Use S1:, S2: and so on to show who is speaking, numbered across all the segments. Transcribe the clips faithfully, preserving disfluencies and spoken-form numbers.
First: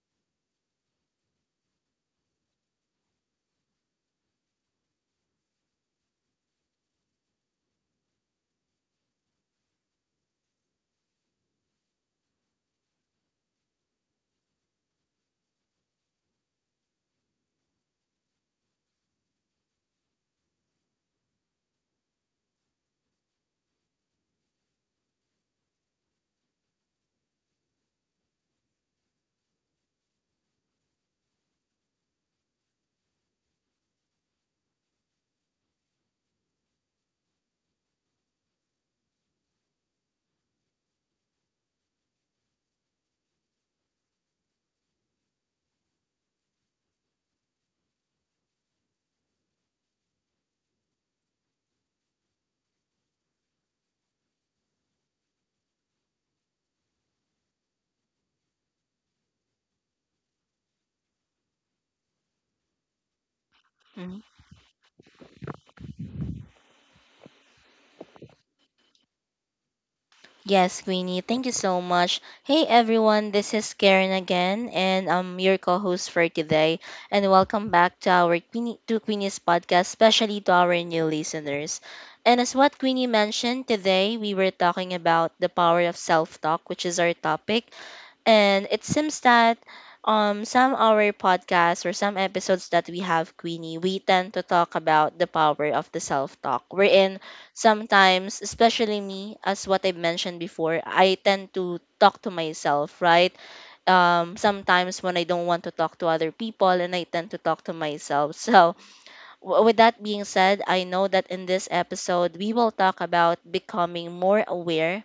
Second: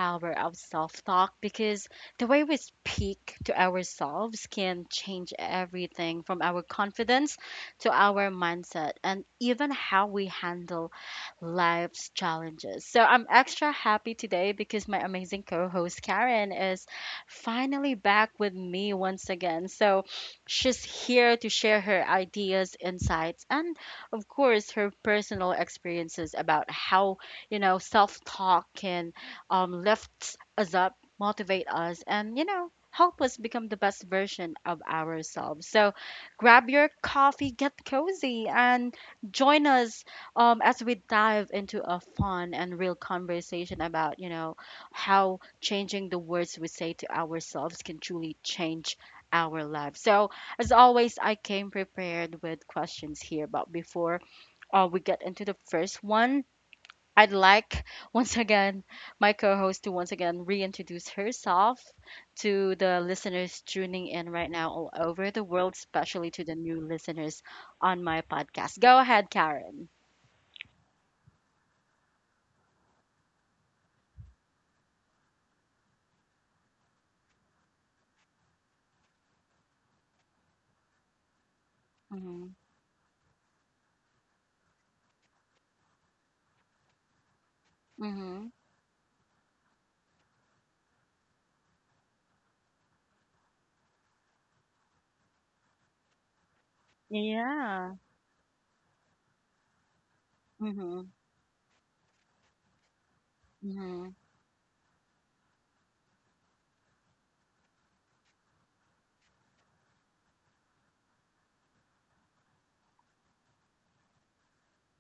S1: power of self talk, because the way we speak to ourselves can change everything from our confidence to our mindset and even how we handle life's challenges. So I'm extra happy today because my amazing co host Karen is finally back with me once again. So she's here to share her ideas, insights, and of course, her personal experiences about how, you know, self talk can um, lift us up, motivate us, and, you know, help us become the best version of ourselves. So grab your coffee, get cozy, and join us um, as we dive into a fun and real conversation about, you know, how changing the words we say to ourselves can truly change our lives. So, as always, I came prepared with questions here, but before uh, we get into the first one, I'd like once again my co host to once again reintroduce herself to the listeners tuning
S2: Mm.
S1: in right now all over the world, especially to the new listeners on my podcast. Go ahead, Karen.
S2: Yes, Queenie, thank you so much. Hey everyone, this is Karen again, and I'm your co-host for today. And welcome back to our Queenie to Queenie's podcast, especially to our new listeners. And as what Queenie mentioned today, we were talking about the power of self-talk, which is our topic.
S1: Mhm.
S2: And it seems that um some our podcasts or some episodes that we have Queenie, we tend to talk about the power of the self-talk. Wherein
S1: Yeah.
S2: sometimes, especially me, as what I mentioned before,
S1: Mhm.
S2: I tend to talk to myself, right?
S1: Mhm.
S2: Um sometimes when I don't want to talk to other people and I tend to talk to myself. So w- with that being said, I know that in this episode we will talk about becoming more aware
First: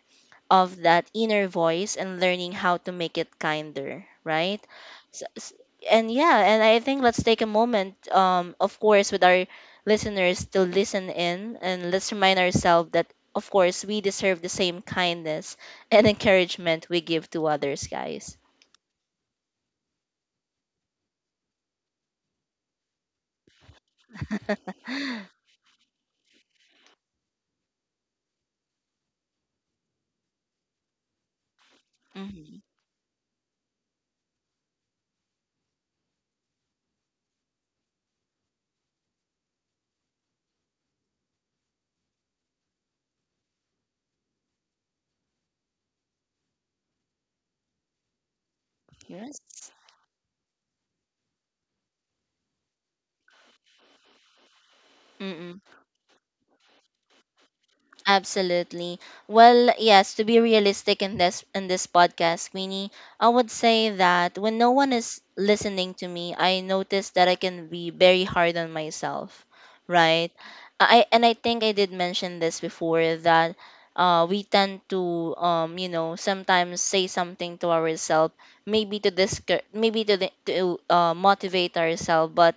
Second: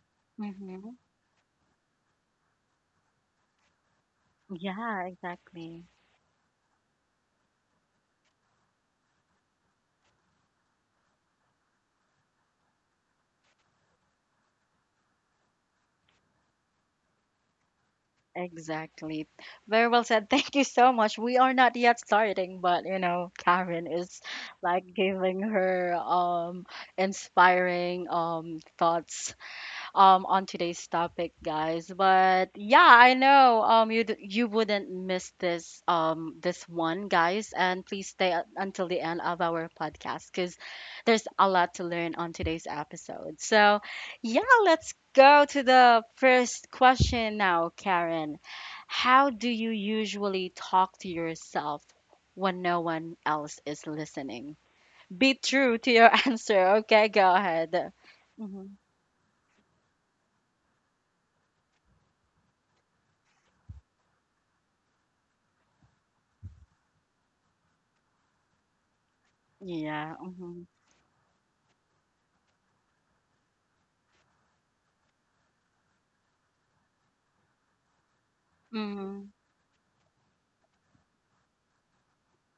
S2: of
S1: Mhm.
S2: that inner voice and learning how to make it kinder, right?
S1: Yeah,
S2: S- s-
S1: exactly.
S2: and yeah, and I think let's take a moment, um, of course, with our listeners to listen in and let's remind ourselves that, of course, we deserve the same kindness and encouragement we give to others, guys.
S1: Exactly. Very well said. Thank you so much. We are not yet starting, but you know, Karen is like giving her um inspiring um thoughts um on today's topic, guys. But
S2: Mhm.
S1: yeah, I know um you d- you wouldn't miss this um this one, guys. And please stay u- until the end of our podcast because there's a lot to learn on today's episode. So yeah, let's go to the first question now, Karen. How
S2: Yes.
S1: do you usually talk to yourself when no one else is listening? Be true to your answer. Okay, go ahead. Hmm.
S2: Absolutely. Well, yes, to be realistic in this in this podcast, Queenie, I would say that when no one is listening to me, I notice that I can be very hard on myself,
S1: Yeah.
S2: right?
S1: Mm-hmm.
S2: I and I think I did mention this before that uh, we tend to um, you know, sometimes say something to ourselves, maybe to
S1: Mhm.
S2: discour- maybe to the, to uh, motivate ourselves, but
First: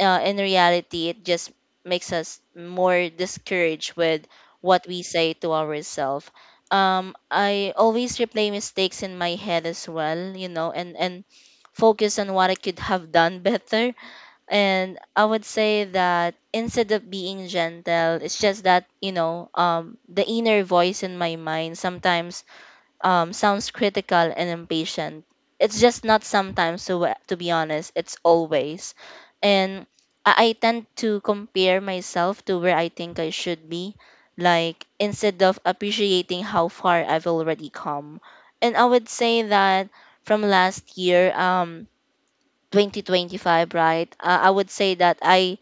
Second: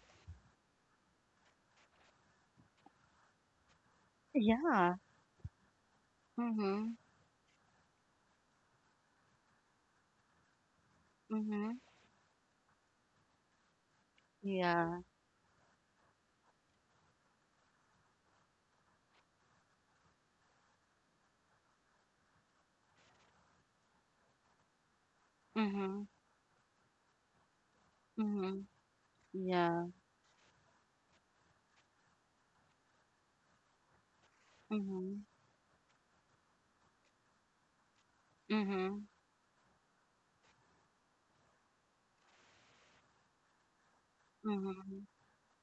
S2: uh, in reality, it just makes us more discouraged with what
S1: Yeah.
S2: we say to ourselves.
S1: Mhm.
S2: Um, I always replay mistakes in my head as well, you know, and, and
S1: Mhm.
S2: focus on what I could have done better. And
S1: Yeah.
S2: I would say that instead of being gentle, it's just that, you know, um, the inner voice in my mind sometimes um, sounds critical and impatient. It's just
S1: Mhm.
S2: not sometimes, so uh, to be honest, it's
S1: Mhm.
S2: always. And
S1: Yeah.
S2: I, I tend to compare myself to where I think I should be, like
S1: Mhm.
S2: instead of appreciating how far I've already come. And I
S1: Mhm.
S2: would say that from last year, um, twenty twenty-five, right? Uh, I would say
S1: Mhm.
S2: that I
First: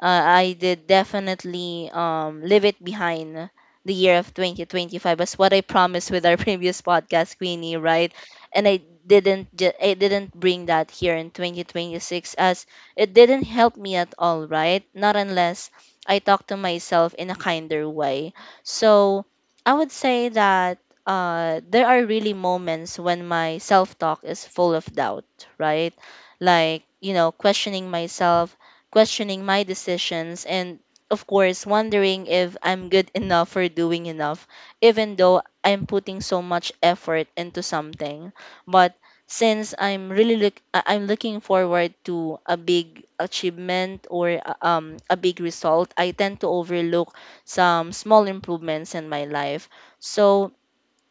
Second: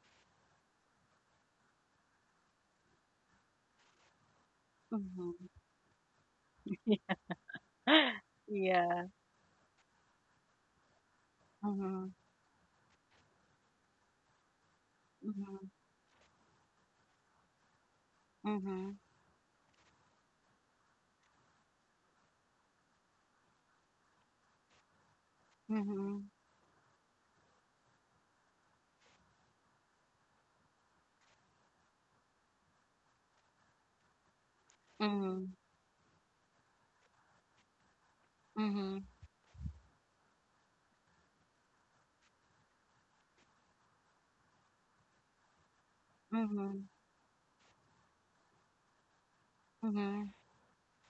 S2: uh, I did definitely um, leave it behind the year of twenty twenty-five as
S1: Mhm.
S2: what I promised with our previous podcast, Queenie, right? And I
S1: Yeah.
S2: didn't ju- I didn't bring that here in
S1: Mhm.
S2: twenty twenty-six as it didn't help me at all, right? Not unless
S1: Mhm.
S2: I talk to myself in a kinder way.
S1: Mhm.
S2: So I would say that uh, there are really moments when my self talk is full of doubt, right?
S1: Mhm.
S2: Like, you know, questioning myself, questioning my decisions, and of course, wondering if I'm good enough or doing enough, even though
S1: Mhm.
S2: I'm putting so much effort into something. But
S1: Mhm.
S2: since I'm really look, I- I'm looking forward to a big achievement or uh, um a big result, I tend to
S1: Mhm.
S2: overlook some small improvements in my life.
S1: Mhm.
S2: So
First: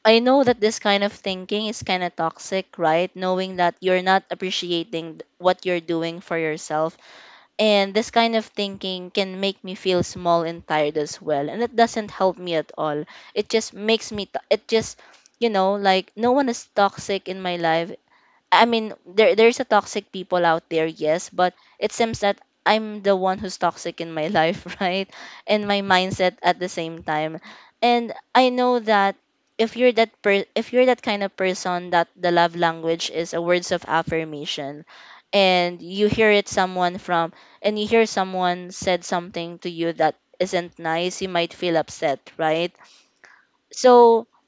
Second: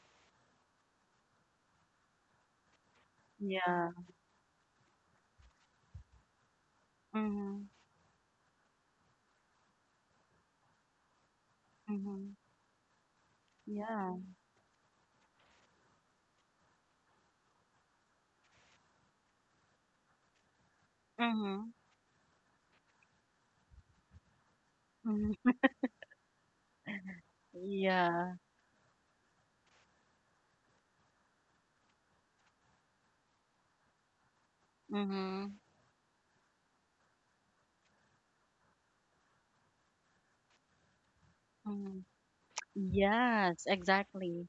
S2: I know that this kind of thinking is kind of toxic, right? Knowing that
S1: Yeah.
S2: you're not appreciating th- what you're doing for yourself,
S1: Mhm.
S2: and this kind of thinking can make me feel small and tired as well. And it doesn't
S1: Mhm.
S2: help me at all. It just
S1: Yeah.
S2: makes me, t- it just, you know, like no one is toxic in my life. I mean, there there's a toxic people out there, yes, but
S1: Mhm.
S2: it seems that I'm the one who's toxic in my life, right?
S1: Mhm.
S2: And my mindset at the same time. And
S1: Yeah.
S2: I know that if you're that per- if you're that kind of person that the love language is a words of affirmation
S1: Mhm.
S2: and you hear it someone from and you hear someone said something to you that isn't nice, you might feel
S1: Mhm.
S2: upset, right?
S1: Yes,
S2: So
S1: exactly.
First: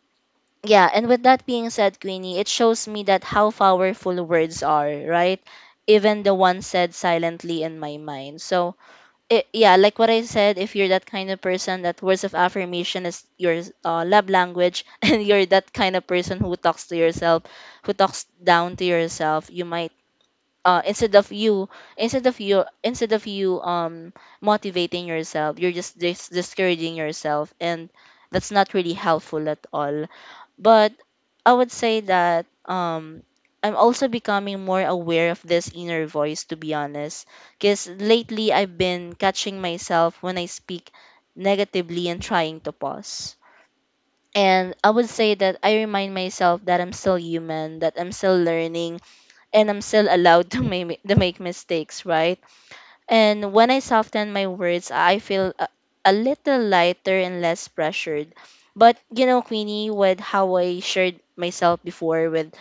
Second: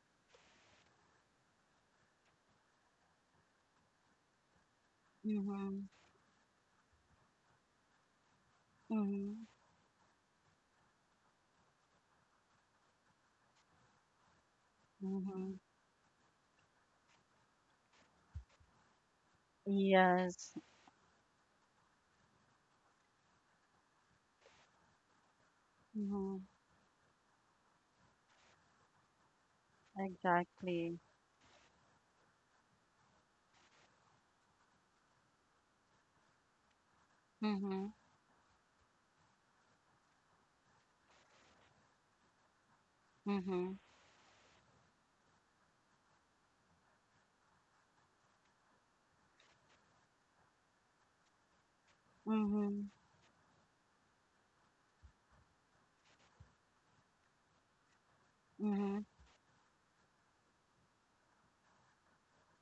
S2: yeah, and with that being said, Queenie, it shows me that how powerful words are, right?
S1: Mhm.
S2: Even the one said silently in my mind. So,
S1: Mhm.
S2: it, yeah, like what I said, if you're that kind of person that words of affirmation is your uh, love language, and you're
S1: Mhm.
S2: that kind of person who talks to yourself, who talks down to yourself, you might
S1: Yes.
S2: uh, instead of you, instead of you, instead of you um motivating yourself, you're just dis-
S1: Mhm.
S2: discouraging yourself, and that's not really helpful at all. But
S1: Exactly.
S2: I would say that um I'm also becoming more aware of this inner voice, to be honest, because
S1: Mhm.
S2: lately I've been catching myself when I speak negatively and trying to pause.
S1: Mhm.
S2: And I would say that I remind myself that I'm still human, that I'm still learning, and I'm still allowed to make to make mistakes, right?
S1: Mhm.
S2: And when I soften my words, I feel a, a little lighter and less pressured. But
S1: Mhm.
S2: you know, Queenie, with how I shared myself before with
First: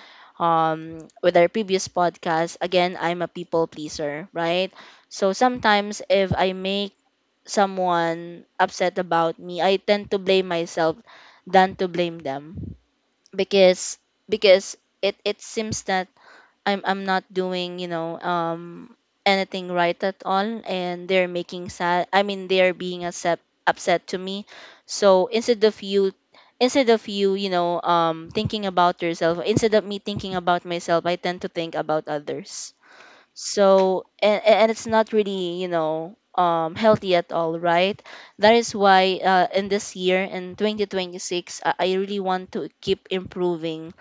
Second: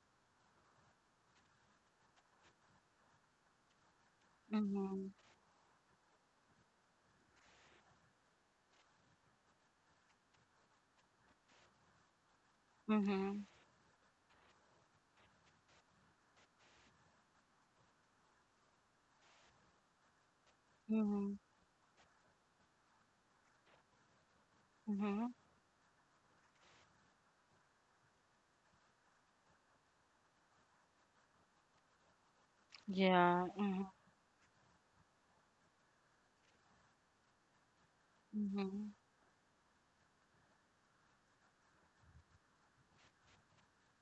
S2: um with our previous podcast, again, I'm a people pleaser, right?
S1: Mhm.
S2: So sometimes if I make someone upset about me, I tend to blame myself than to blame them
S1: Mhm.
S2: because because it it seems that I'm I'm not doing, you know, um anything right at all, and they're
S1: Mhm.
S2: making sad, I mean they're being upset upset to me. So
S1: Mhm.
S2: instead of you instead of you, you know, um thinking about yourself, instead of me thinking about myself, I tend to think about others.
S1: Yeah. Mhm.
S2: So and, and it's not really, you know, um healthy at all, right? That is
S1: Mhm.
S2: why uh, in this year in twenty twenty-six, I, I really want to keep improving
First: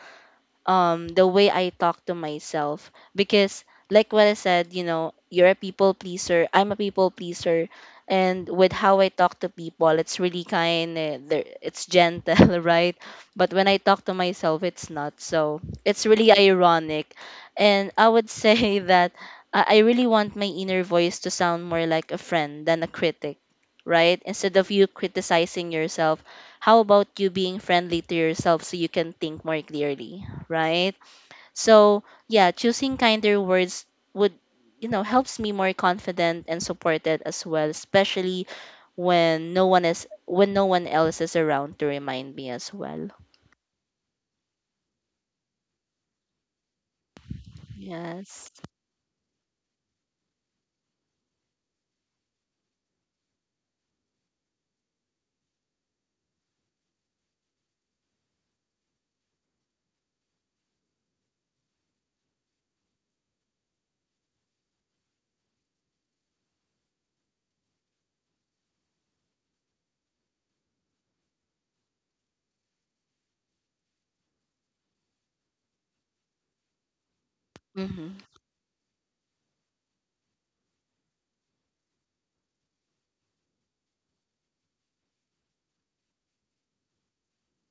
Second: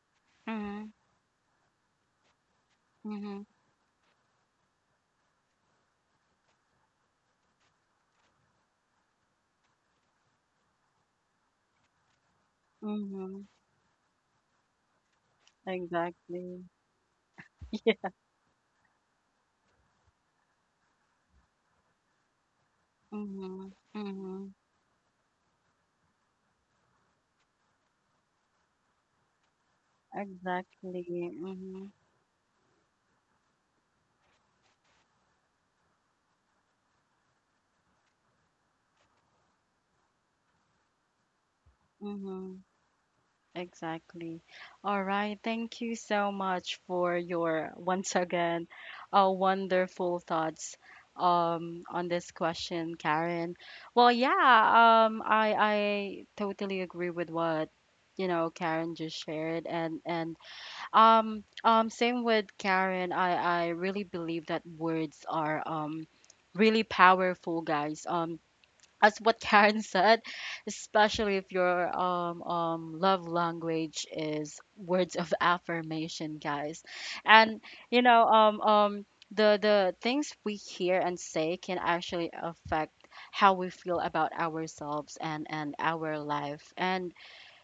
S1: Mhm.
S2: um the way I talk to myself,
S1: Mhm.
S2: because like what I said, you know, you're a people pleaser, I'm a people pleaser, and with how I talk to people, it's really kind of it's gentle, right?
S1: Mhm.
S2: But when I talk to myself, it's not. So, it's really
S1: Exactly.
S2: ironic. And
S1: Yeah.
S2: I would say that I I really want my inner voice to sound more like a friend than a critic,
S1: Mhm.
S2: right?
S1: Mhm.
S2: Instead of you criticizing yourself, how about you being friendly to yourself so you can think more clearly? Right?
S1: Exactly. Mhm.
S2: So, yeah, choosing kinder words would, you know, helps me more confident and supported as well, especially when no one is when no one else is around to remind me
S1: Mhm.
S2: as well.
S1: Exactly. All right. Thank you so much for your once
S2: Yes.
S1: again uh, wonderful thoughts um on this question, Karen. Well, yeah, um I I totally agree with what you know Karen just shared, and and um um same with Karen. I I really believe that words are um really powerful, guys. Um as what Karen said, especially if your um, um, love language is words of affirmation, guys. And you
S2: Mhm.
S1: know, um, um, the the things we hear and say can actually affect how we feel about ourselves and and our life. And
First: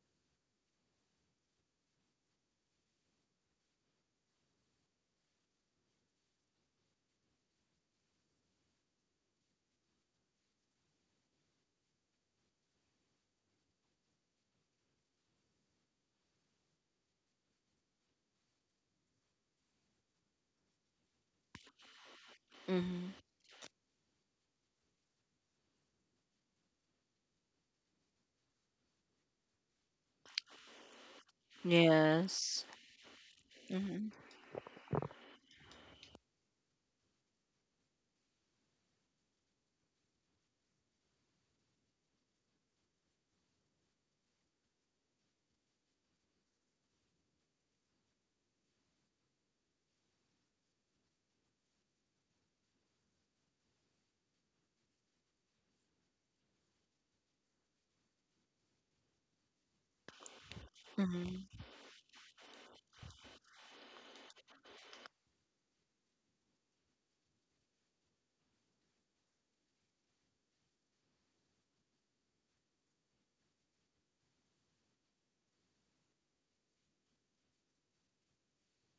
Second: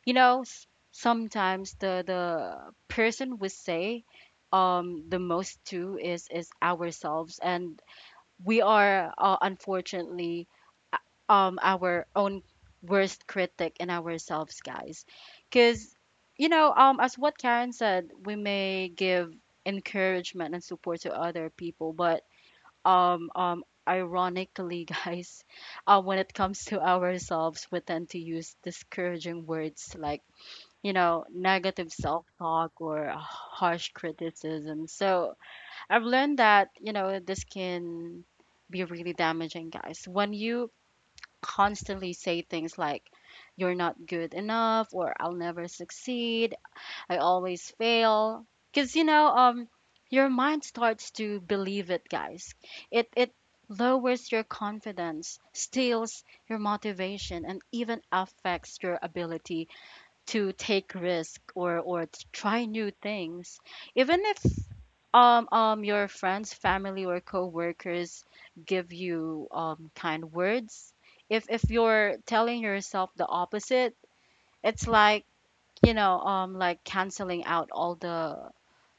S1: you know, s- sometimes the the person we say um the most to is is ourselves, and we are uh, unfortunately uh, um our own worst critic in ourselves, guys, because you know um as what Karen said, we may give encouragement and support to other people, but
S2: Mhm.
S1: um um ironically guys, uh, when it comes to ourselves, we tend to use discouraging words like, you know, negative
S2: Yes.
S1: self-talk or harsh
S2: Mhm.
S1: criticism. So I've learned that, you know, this can be really damaging, guys. When you constantly say things like, you're not good enough, or I'll never succeed, I always fail. Because, you know, um, your mind starts to believe it, guys. It, it lowers your confidence, steals your motivation, and even affects your ability to take risk,
S2: Mhm.
S1: or or to try new things, even if um um your friends, family or coworkers give you um kind words. if if you're telling yourself the opposite, it's like, you know, um like canceling out all the,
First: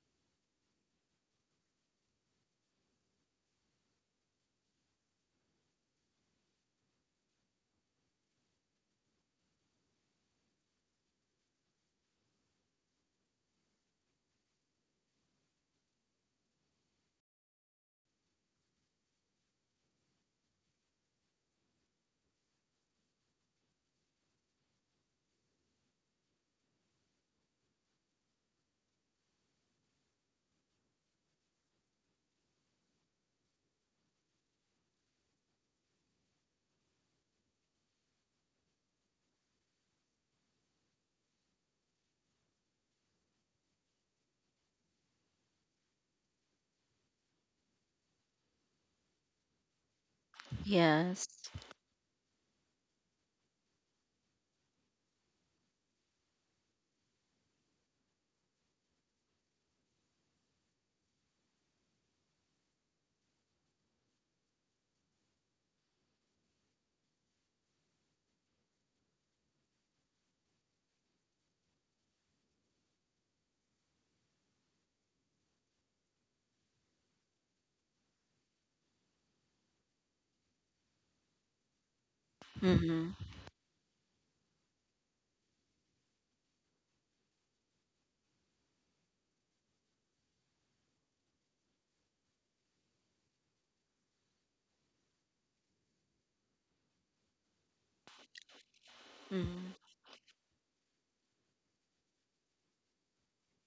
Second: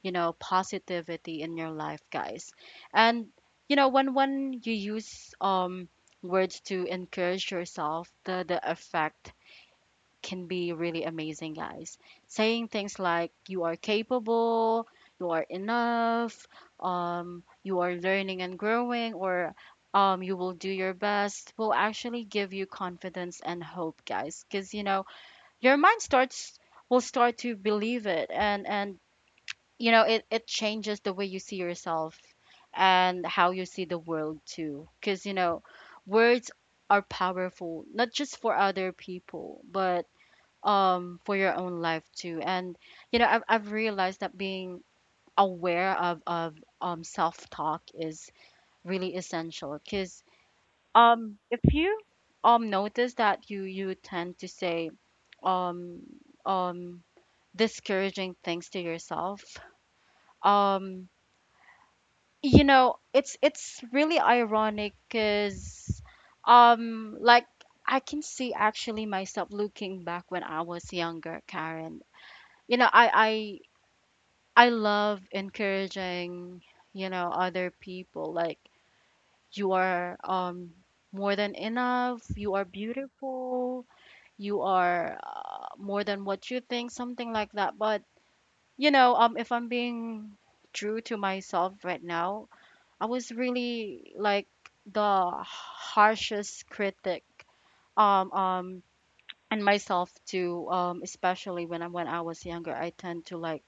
S1: you know, positivity in your life, guys. And you know, when when you use um words to encourage yourself, the the effect can be really amazing, guys. Saying things like you are capable, you are enough, um, you are learning and growing, or um, you will do your best, will actually give you confidence and hope, guys. Because, you know, your mind starts will start to believe it, and and you know it, it changes the way you see yourself and how you see the world too, because you know words are powerful not just for other people, but um for your own life too. And you know i've, I've realized that being aware of of um self-talk is really essential, because
S2: Yes.
S1: um if you um notice that you you tend to say um um discouraging things to yourself, um you know it's it's really ironic, because um like I can see actually myself looking back when I was younger, Karen. You know, I I love encouraging, you know, other people, like you are um more than enough, you are
S2: Mhm.
S1: beautiful, you are uh, more than what you think, something like that. But, you know, um if I'm being true to myself right now, I was really like the harshest critic um um and
S2: Mhm.
S1: myself too, um especially when I when I was younger, I tend to like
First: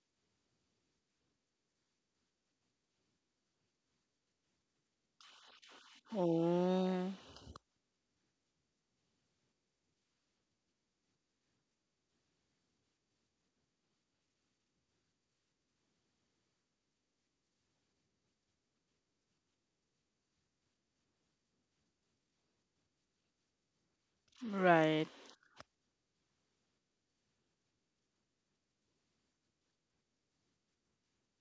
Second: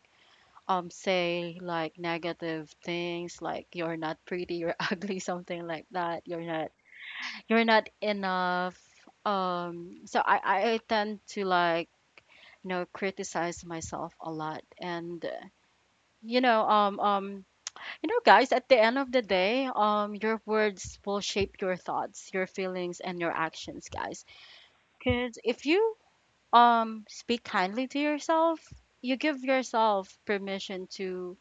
S1: um say like negative things like you're not pretty, you're ugly, something like that. You're not
S2: Oh,
S1: you're not enough. um so i i tend to like, you know, criticize myself a lot. And uh, you know, um um you know guys, at the end of the day, um your words will shape your thoughts, your feelings, and your actions, guys.
S2: right.
S1: Because if you um speak kindly to yourself, you give yourself permission to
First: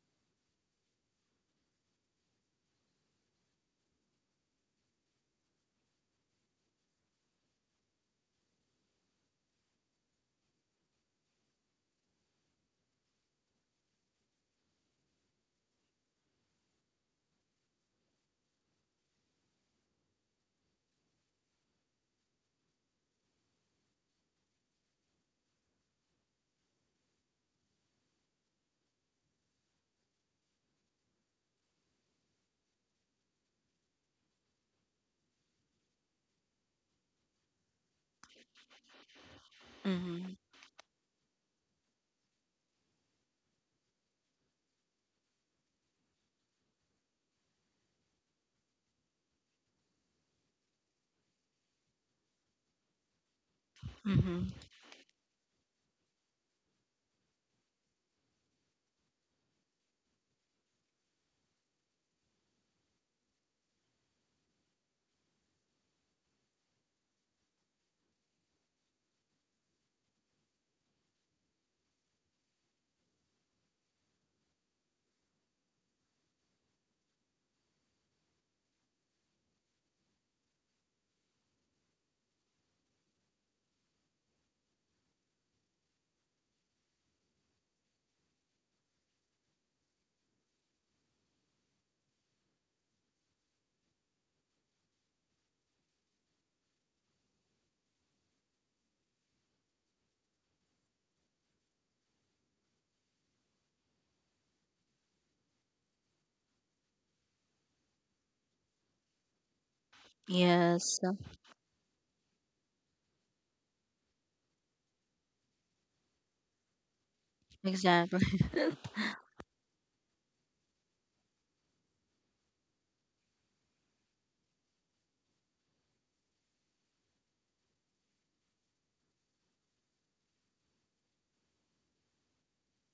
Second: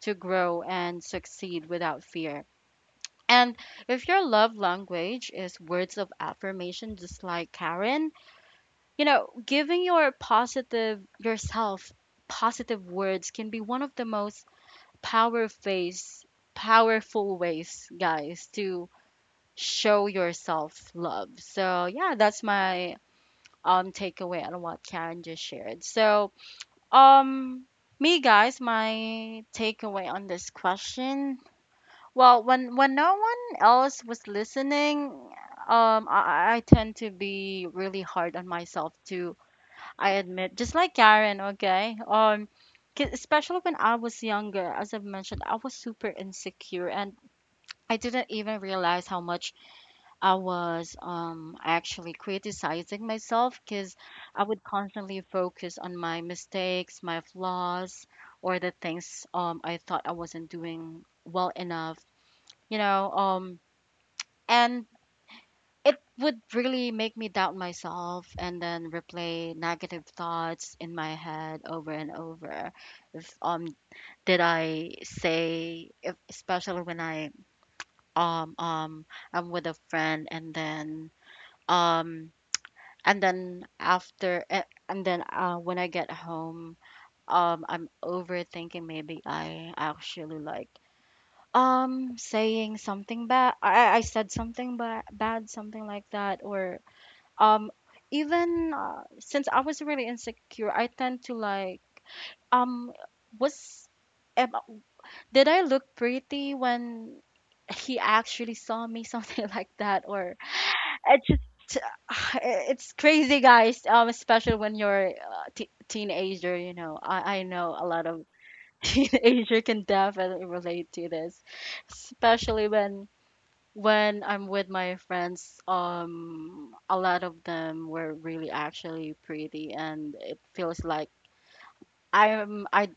S1: to grow and succeed without fear. And if your love language is words of affirmation, just like Karen, you know, giving your positive yourself positive words can be one of the most powerful powerful ways, guys, to show yourself love. So yeah, that's my um takeaway on what Karen just shared. So um, me guys, my takeaway on this question. Well, when when no one else was listening, um, I, I I tend to be really hard on myself too. I
S2: Mhm.
S1: admit, just like Karen, okay. Um, 'cause especially when I was younger, as I've mentioned, I was super insecure, and I didn't even realize how much I was um, actually criticizing myself, because I
S2: Mhm.
S1: would constantly focus on my mistakes, my flaws, or the things um, I thought I wasn't doing well enough, you know. Um, and it would really make me doubt myself, and then replay negative thoughts in my head over and over. If um, did I say, if, especially when I um um I'm with a friend, and then um and then after eh, and then uh, when I get home, um I'm overthinking, maybe I actually like um saying something bad I I said something bad bad, something like that. Or um even uh, since I was really insecure, I tend to like um was am, did I look pretty when he actually saw me, something like that. Or
S2: Yes.
S1: it's just it's crazy, guys. um especially when you're uh, t- teenager, you know. I, I know a lot of
S2: Exactly.
S1: teenager can definitely relate to this, especially when when I'm with my friends, um a lot of them were really actually pretty, and it feels like i'm i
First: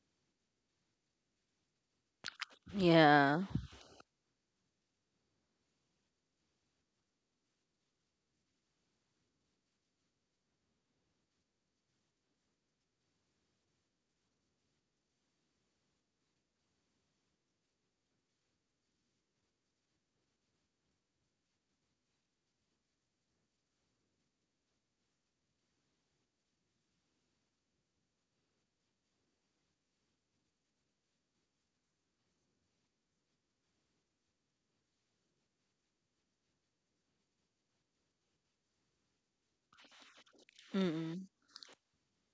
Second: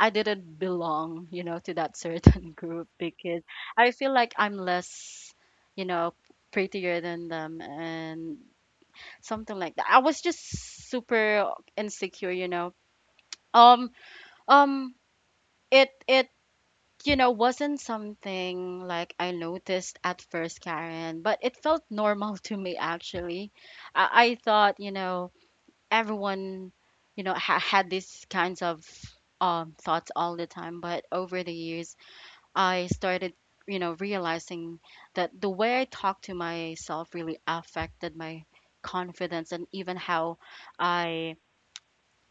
S1: I didn't belong, you know, to that certain group, because
S2: Yeah.
S1: I feel like I'm less, you know, prettier than them and something like that. I was just super insecure, you know. Um, um, it it you know wasn't something like I noticed at first, Karen, but it felt normal to me actually. I, I thought, you know, everyone, you know, ha- had these kinds of um thoughts all the time, but over the years I started, you know, realizing that the way I talked to myself really affected my confidence, and even how
S2: Mm-mm.
S1: I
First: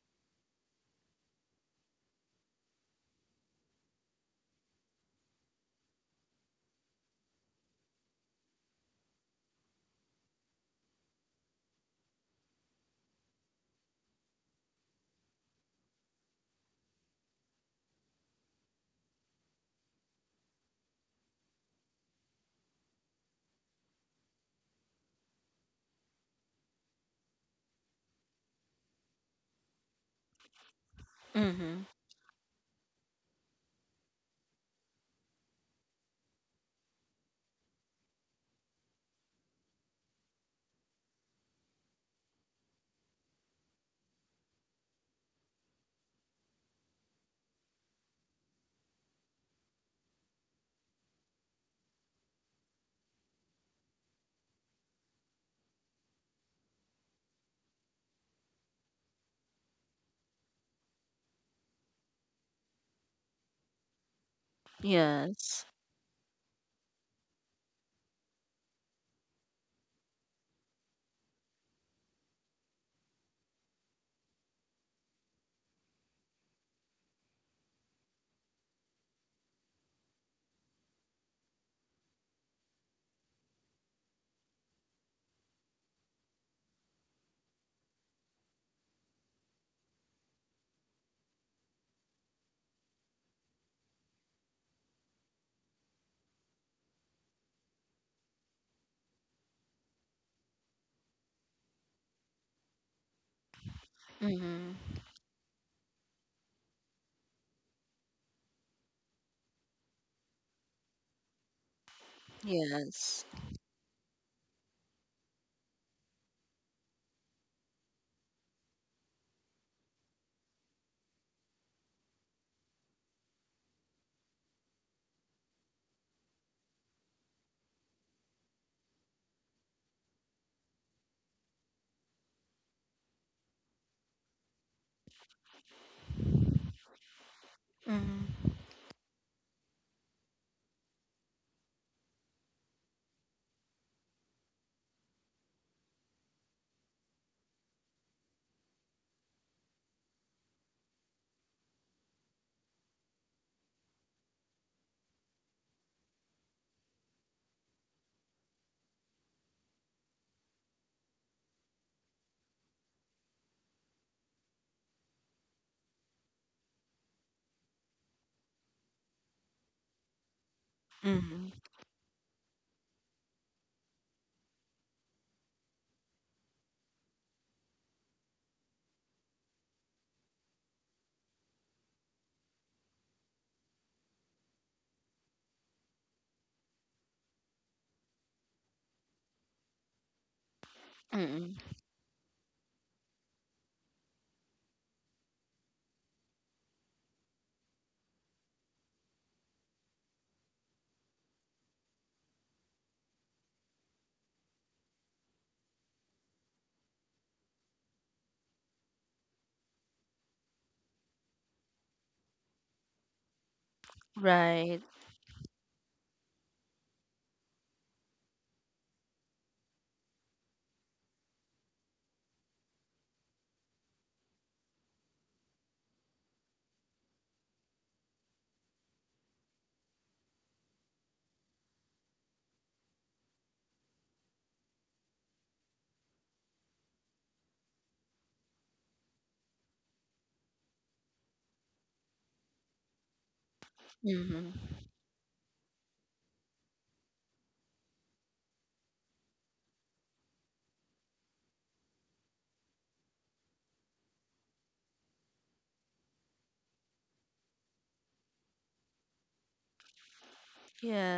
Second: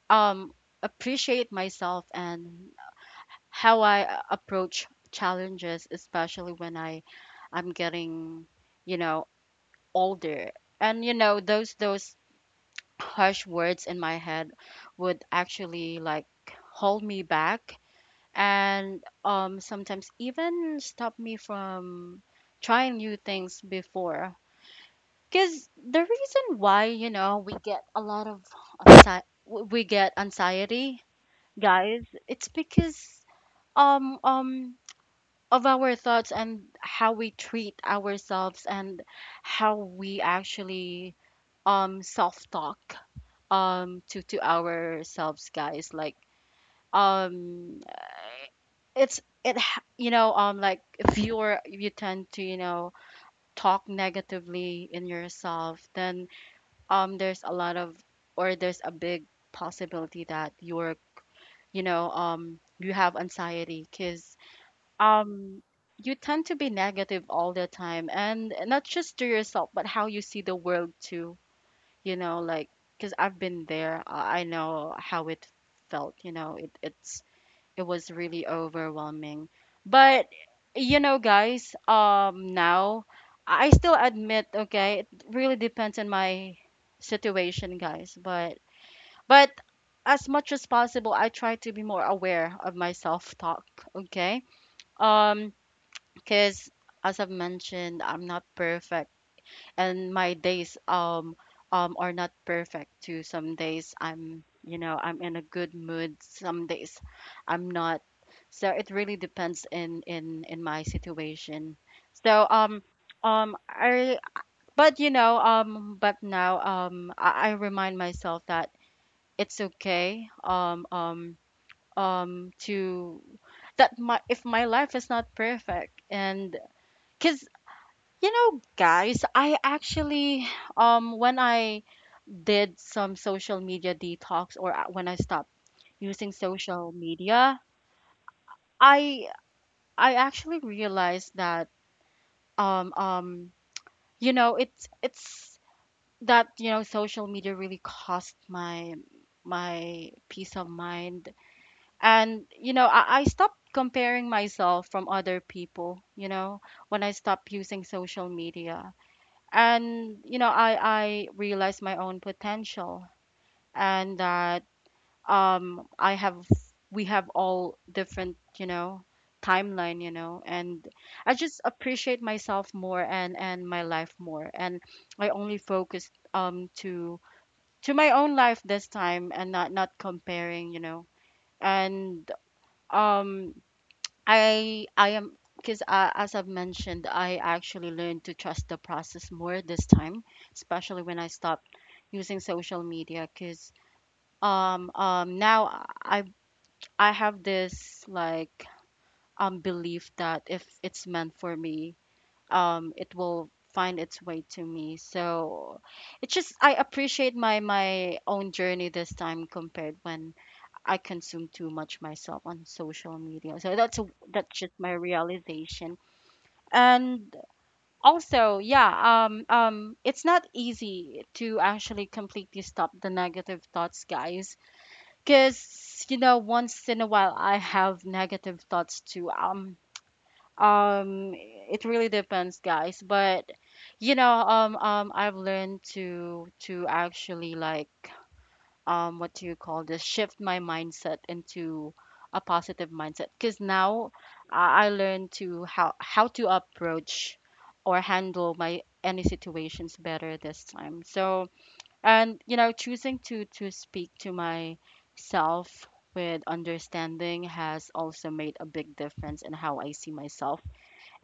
S1: um appreciate myself, and how I uh, approach challenges, especially when I I'm getting, you know, older. And you know, those those harsh words in my head would actually like hold me back, and um sometimes even stop me from trying new things before. Because the reason why, you know, we get a lot of anxi- we get anxiety,
S2: Mm-hmm.
S1: guys. It's because um um of our thoughts and how we treat ourselves, and how we actually um self talk um to to ourselves, guys. Like, um it's it ha- you know um like, if you're, you tend to, you know talk negatively in yourself, then um there's a lot of, or there's a big possibility that you're, you know um you have anxiety. Cuz um
S2: Yes.
S1: you tend to be negative all the time, and not just to yourself, but how you see the world too. You know, like, because I've been there. I I know how it felt. You know, it, it's it was really overwhelming. But you know, guys, um now i still admit, okay, it really depends on my situation, guys. But but as much as possible, i try to be more aware of my self talk. Okay. um because as I've mentioned, I'm not perfect, and my days um um are not perfect too. Some days I'm, you know,
S2: Mm-hmm.
S1: I'm in a good mood. Some days I'm not. So it really depends in in in my situation. So um
S2: Yes.
S1: um I but you know, um but now, um I, I remind myself that it's okay, um um um to, that my, if my life is not perfect. And because, you know, guys, I actually, um when I did some social media detox, or a- when I stopped using social media,
S2: Mm-hmm.
S1: I I actually realized that, um um you know, it's it's that, you know, social media really cost my, my peace of mind. And you know, I, I stopped comparing myself from other people, you know, when i stopped using social media. And you know, i i realized my own potential, and that um i have, we have all different, you know, timeline, you know. And i just
S2: Mm-hmm.
S1: appreciate myself more, and and my life more. And i only focused, um to to my own life this time, and not not comparing, you know. And um I I am because uh, as I've mentioned, I actually learned to trust the process more this time, especially when I
S2: Mm-hmm.
S1: stopped using social media. Because um um now I I have this, like, um belief that if it's meant for me, um it will find its way to me. So it's just, I appreciate my my own journey this time, compared when I consume too much myself on social media. So that's a, that's just
S2: Right.
S1: my realization. And also, yeah, um um it's not easy to actually completely stop the negative thoughts, guys. Because, you know, once in a while i have negative thoughts too, um um it really depends, guys. But you know, um um I've learned to, to actually, like, um what do you call this, shift my mindset into a positive mindset. Because now
S2: Mm-hmm.
S1: I I learn to how, how to approach or handle my any situations better this time. So, and you know, choosing to to speak to myself with understanding has also made a big difference in how I see myself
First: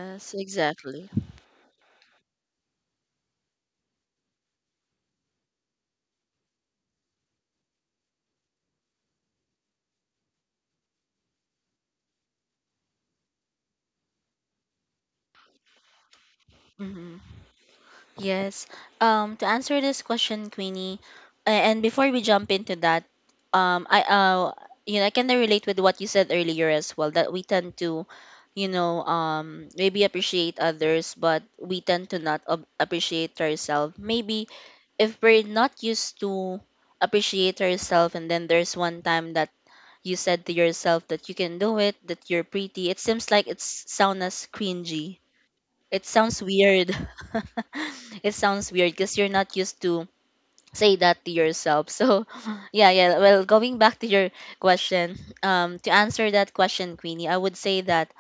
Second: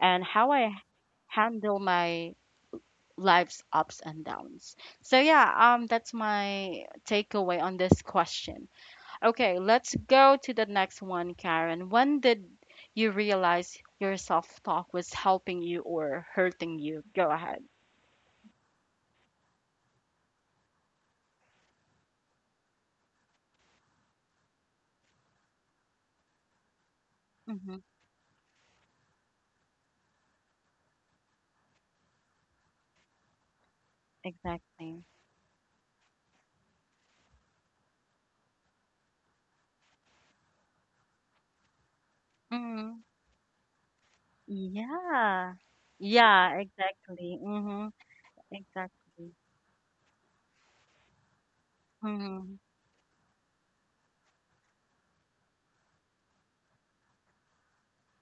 S1: and how I
S2: exactly.
S1: handle my life's ups and downs. So yeah, um that's my takeaway on this question. Okay, let's go to the next one, Karen. When did you realize your self-talk was helping you or hurting you?
S2: Mm-hmm.
S1: Go ahead.
S2: Yes. Um, to answer this question, Queenie, a- and before we jump into that, um, I uh, you know, I kind of relate with what you said earlier as well that we tend
S1: Mm-hmm.
S2: to, you know, um, maybe appreciate others, but we tend to not ob- appreciate ourselves. Maybe
S1: Exactly.
S2: if we're not used to appreciate ourselves, and then there's one time that you said to yourself that you can do it, that you're pretty.
S1: Mm-hmm.
S2: It seems like it's sound as cringy.
S1: Yeah.
S2: It sounds
S1: Yeah,
S2: weird.
S1: exactly. Mm-hmm.
S2: It sounds weird because you're
S1: Exactly.
S2: not used to say that to yourself. So,
S1: Mm-hmm.
S2: yeah, yeah. Well, going back to your question, um, to answer that question, Queenie, I would say that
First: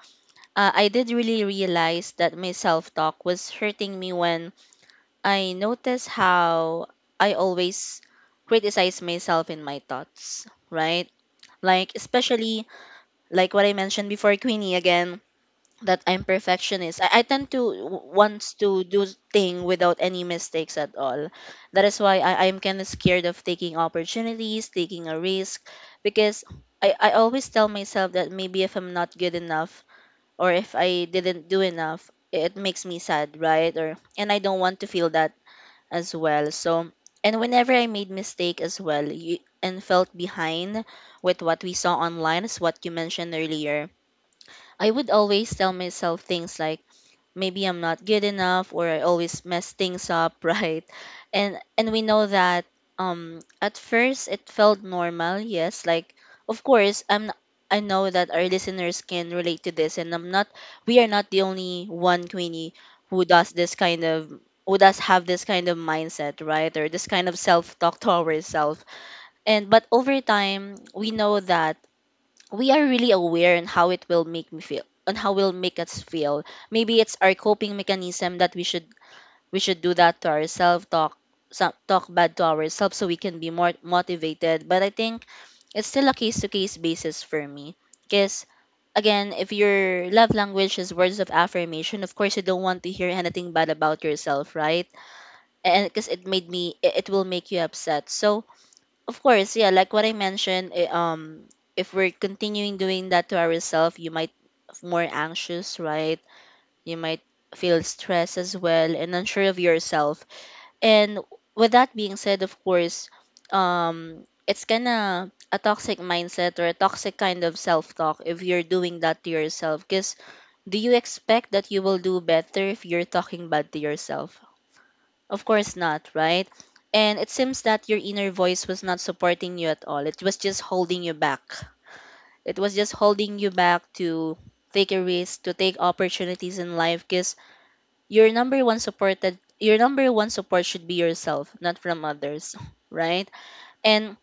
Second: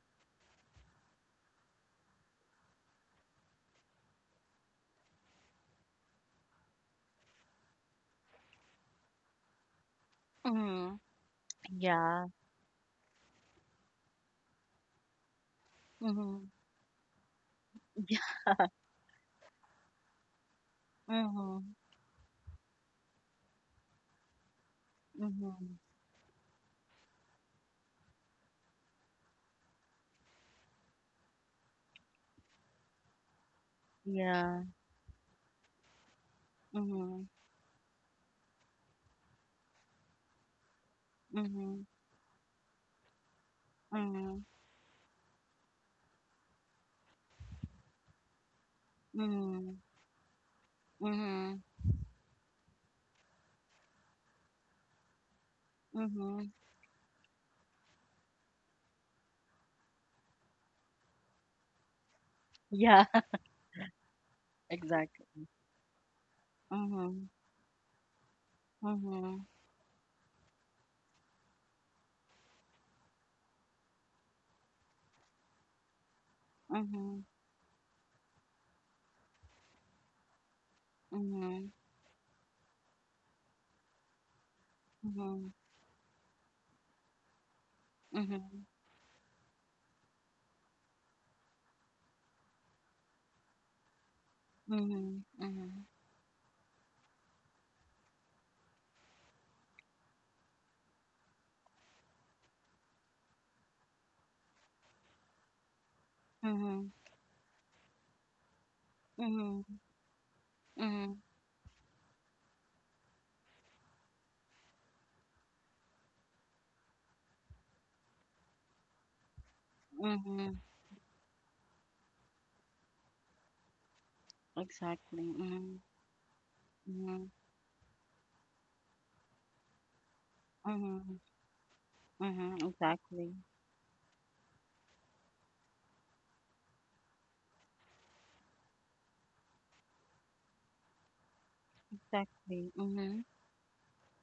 S2: uh, I did really realize that my self talk was hurting me when I noticed how I always criticize myself in my thoughts,
S1: Mm-hmm.
S2: right? Like,
S1: Yeah.
S2: especially like what I mentioned before, Queenie, again, that I'm
S1: Mm-hmm.
S2: perfectionist. I, I tend to w- wants to do thing without any mistakes at all.
S1: Mm-hmm.
S2: That is why I, I'm kind of scared of taking opportunities, taking a risk,
S1: Mm-hmm.
S2: because I, I always tell myself that maybe if I'm not good enough or if I didn't do enough, it makes me sad, right? Or and I don't
S1: Yeah.
S2: want to feel that as well. So
S1: Mm-hmm.
S2: and whenever I made mistake as well, you, and felt behind with what we
S1: Mm-hmm.
S2: saw online, is what you mentioned earlier,
S1: Mm-hmm.
S2: I would always tell myself things like maybe I'm not good enough or I always mess
S1: Mm-hmm.
S2: things up, right? And
S1: Mm-hmm.
S2: and we know that um at first it felt normal, yes, like
S1: Mm-hmm.
S2: of course I'm n- I know that our listeners can relate to this, and I'm not we are not the only one, Queenie,
S1: Yeah.
S2: who does this kind of who does have this
S1: Exactly.
S2: kind of mindset, right? Or this
S1: Mm-hmm.
S2: kind of self-talk to ourselves.
S1: Mm-hmm.
S2: And but over time, we know that we are really aware on how it will make me feel on how will make us feel maybe it's
S1: Mhm,
S2: our coping mechanism that we should we should do that to ourselves talk
S1: mhm,
S2: some, talk bad to ourselves so we can be more motivated but I think
S1: mhm,
S2: it's still a case to case basis for me because
S1: mhm,
S2: again if your love language is words of affirmation of course you don't want to hear anything bad about yourself right
S1: mhm, mhm,
S2: and because it made me it it will make you upset so of course, yeah, like what I mentioned, eh, um, if we're continuing doing that to ourselves, you might f- more anxious, right?
S1: mhm,
S2: You might feel stress as well and unsure of
S1: mhm,
S2: yourself.
S1: mhm,
S2: And with that being said, of course, um, it's kinda a toxic mindset or a toxic kind of self-talk if you're doing that to yourself. Because
S1: mhm,
S2: do you expect that you will do better if you're talking bad to yourself?
S1: exactly.
S2: Of course
S1: Mhm,
S2: not, right? And
S1: mhm,
S2: it seems that your inner voice was not supporting you at all. It was just holding you
S1: mhm,
S2: back.
S1: mhm,
S2: It was just
S1: exactly.
S2: holding you back to take a risk, to take opportunities in life because your number one support that your number one support should be yourself, not from others,
S1: Exactly. Mhm,
S2: right? And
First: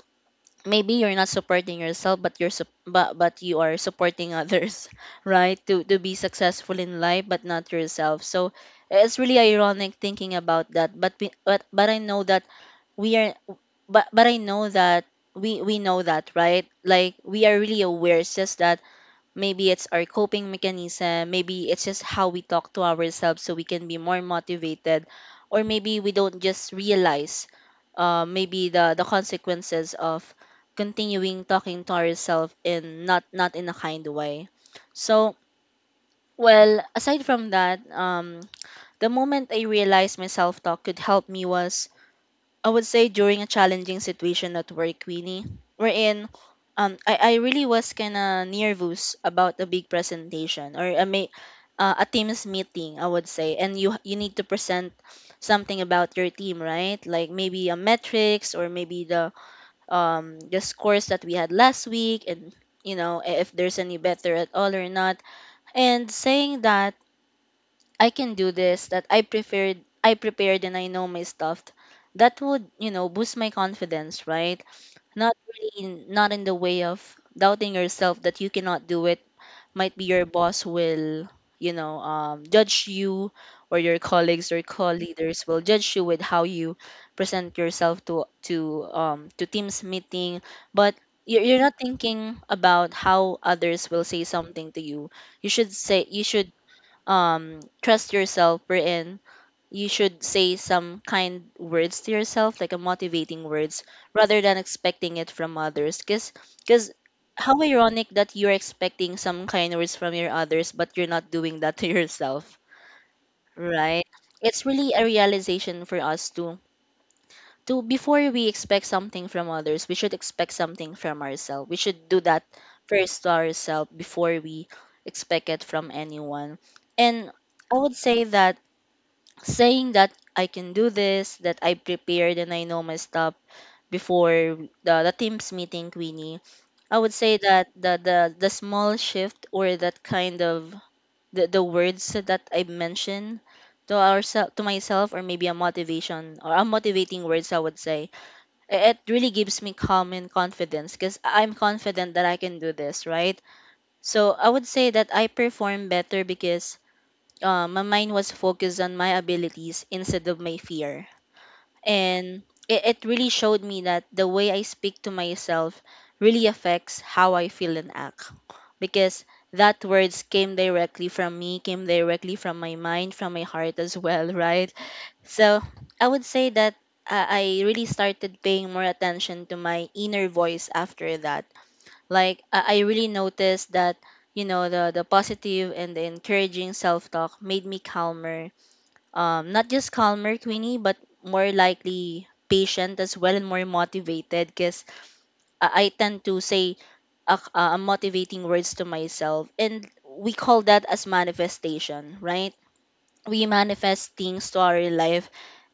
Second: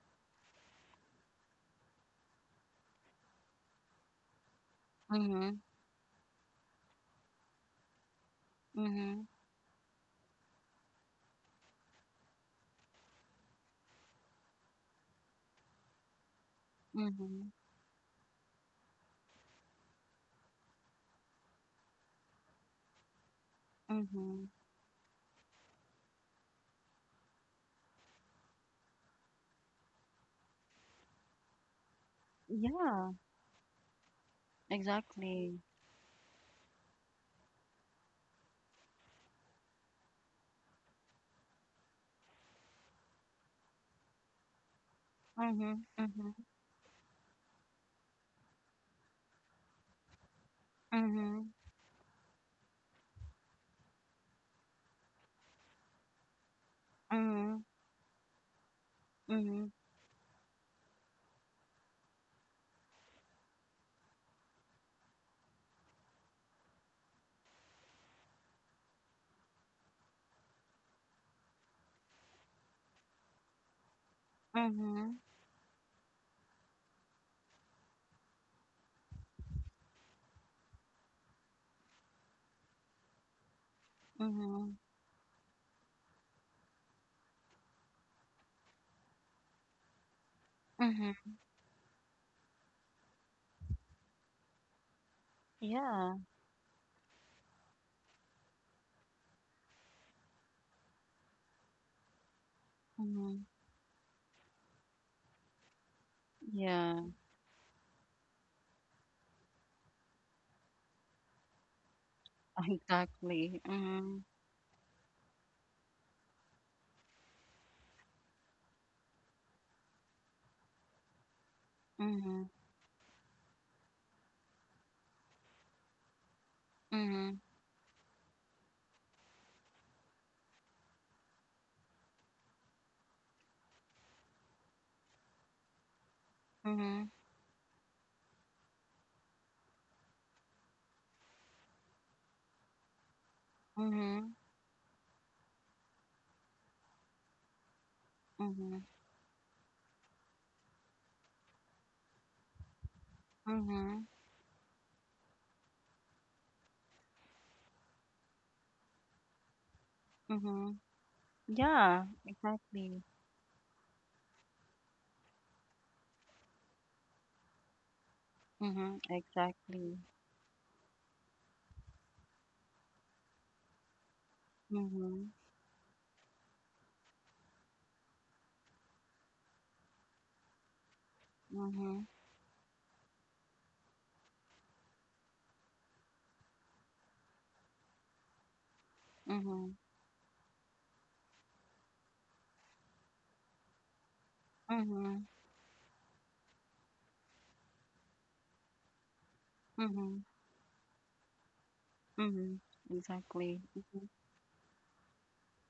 S2: maybe you're not supporting yourself but you're sup- but, but you are supporting others, right?
S1: mhm,
S2: To to be successful in life but not yourself. So it's
S1: mhm,
S2: really ironic thinking about that but we, but but I know that we are but but I know that we we know that, right? Like we
S1: mhm,
S2: are really aware, it's just that maybe it's our coping mechanism, maybe it's just how we talk to ourselves so we can be more
S1: mhm.
S2: motivated, or maybe we don't just realize uh, maybe the the consequences of continuing talking to ourselves in
S1: Yeah,
S2: not not in a kind way. So
S1: exactly.
S2: well aside from that, um the moment I realized my self talk could help me was, I would say, during a challenging situation at work, Queenie,
S1: Mhm,
S2: wherein
S1: mhm,
S2: um, I, I really was kind of nervous about a big presentation or a, ma-
S1: mhm,
S2: uh, a team's meeting, I would say. And you, you need to present something about your team, right? Like
S1: mhm,
S2: maybe a metrics or maybe the,
S1: mhm,
S2: um, the scores that we had last week and, you know, i- if there's any better at all or not. And saying that, I can do this, that I prepared I prepared and I know my stuff. That would, you know, boost my confidence, right?
S1: mhm,
S2: Not really in, not in the way of doubting yourself that you cannot do it. Might be your boss will, you know, um, judge you, or your colleagues
S1: mhm,
S2: or co-leaders will judge you with how you present yourself to to um to teams meeting, but
S1: mhm.
S2: you're, you're not thinking about how others will say something to you. You should say
S1: Yeah.
S2: you should um trust yourself, wherein you should say some kind words to yourself, like a
S1: Mhm.
S2: motivating words, rather than expecting it from others because because
S1: Yeah,
S2: how ironic that you're expecting some kind words from your others but you're not doing that to yourself,
S1: exactly.
S2: right?
S1: Mhm,
S2: It's really a realization for us to to before we expect something from others we should expect something from ourselves, we should do
S1: mhm,
S2: that first to ourselves before we expect it from anyone. And
S1: mhm.
S2: I would say that saying that I can do this, that I prepared and I know my stuff before the, the team's meeting, Queenie, I
S1: Mhm,
S2: would say that the, the, the small shift or that kind of the, the words that I mentioned to
S1: mhm,
S2: ourself to myself, or maybe a motivation or a motivating words, I would say i-
S1: mhm,
S2: it really gives me calm and confidence because I'm confident that I can do this, right?
S1: mhm,
S2: So I would say that I perform better because uh, my mind was focused on my abilities instead of my
S1: mhm.
S2: fear.
S1: Yeah,
S2: And it, it
S1: exactly.
S2: really showed me that the way I speak to myself really affects how I feel and act
S1: Mhm,
S2: because that
S1: exactly.
S2: words came directly from me, came directly from my mind, from my heart as well, right?
S1: Mhm,
S2: So I would say that uh, I really started paying more attention to my inner voice after that.
S1: mhm,
S2: Like I I really noticed that, you know, the the positive and the encouraging self-talk made me calmer. Um, not
S1: mhm,
S2: just calmer, Queenie, but more likely patient as well and more motivated because
S1: mhm,
S2: I tend to say uh, uh, motivating words to myself. And
S1: mhm,
S2: we call that as manifestation, right?
S1: mhm.
S2: We
S1: Exactly. Mhm,
S2: manifest things to our life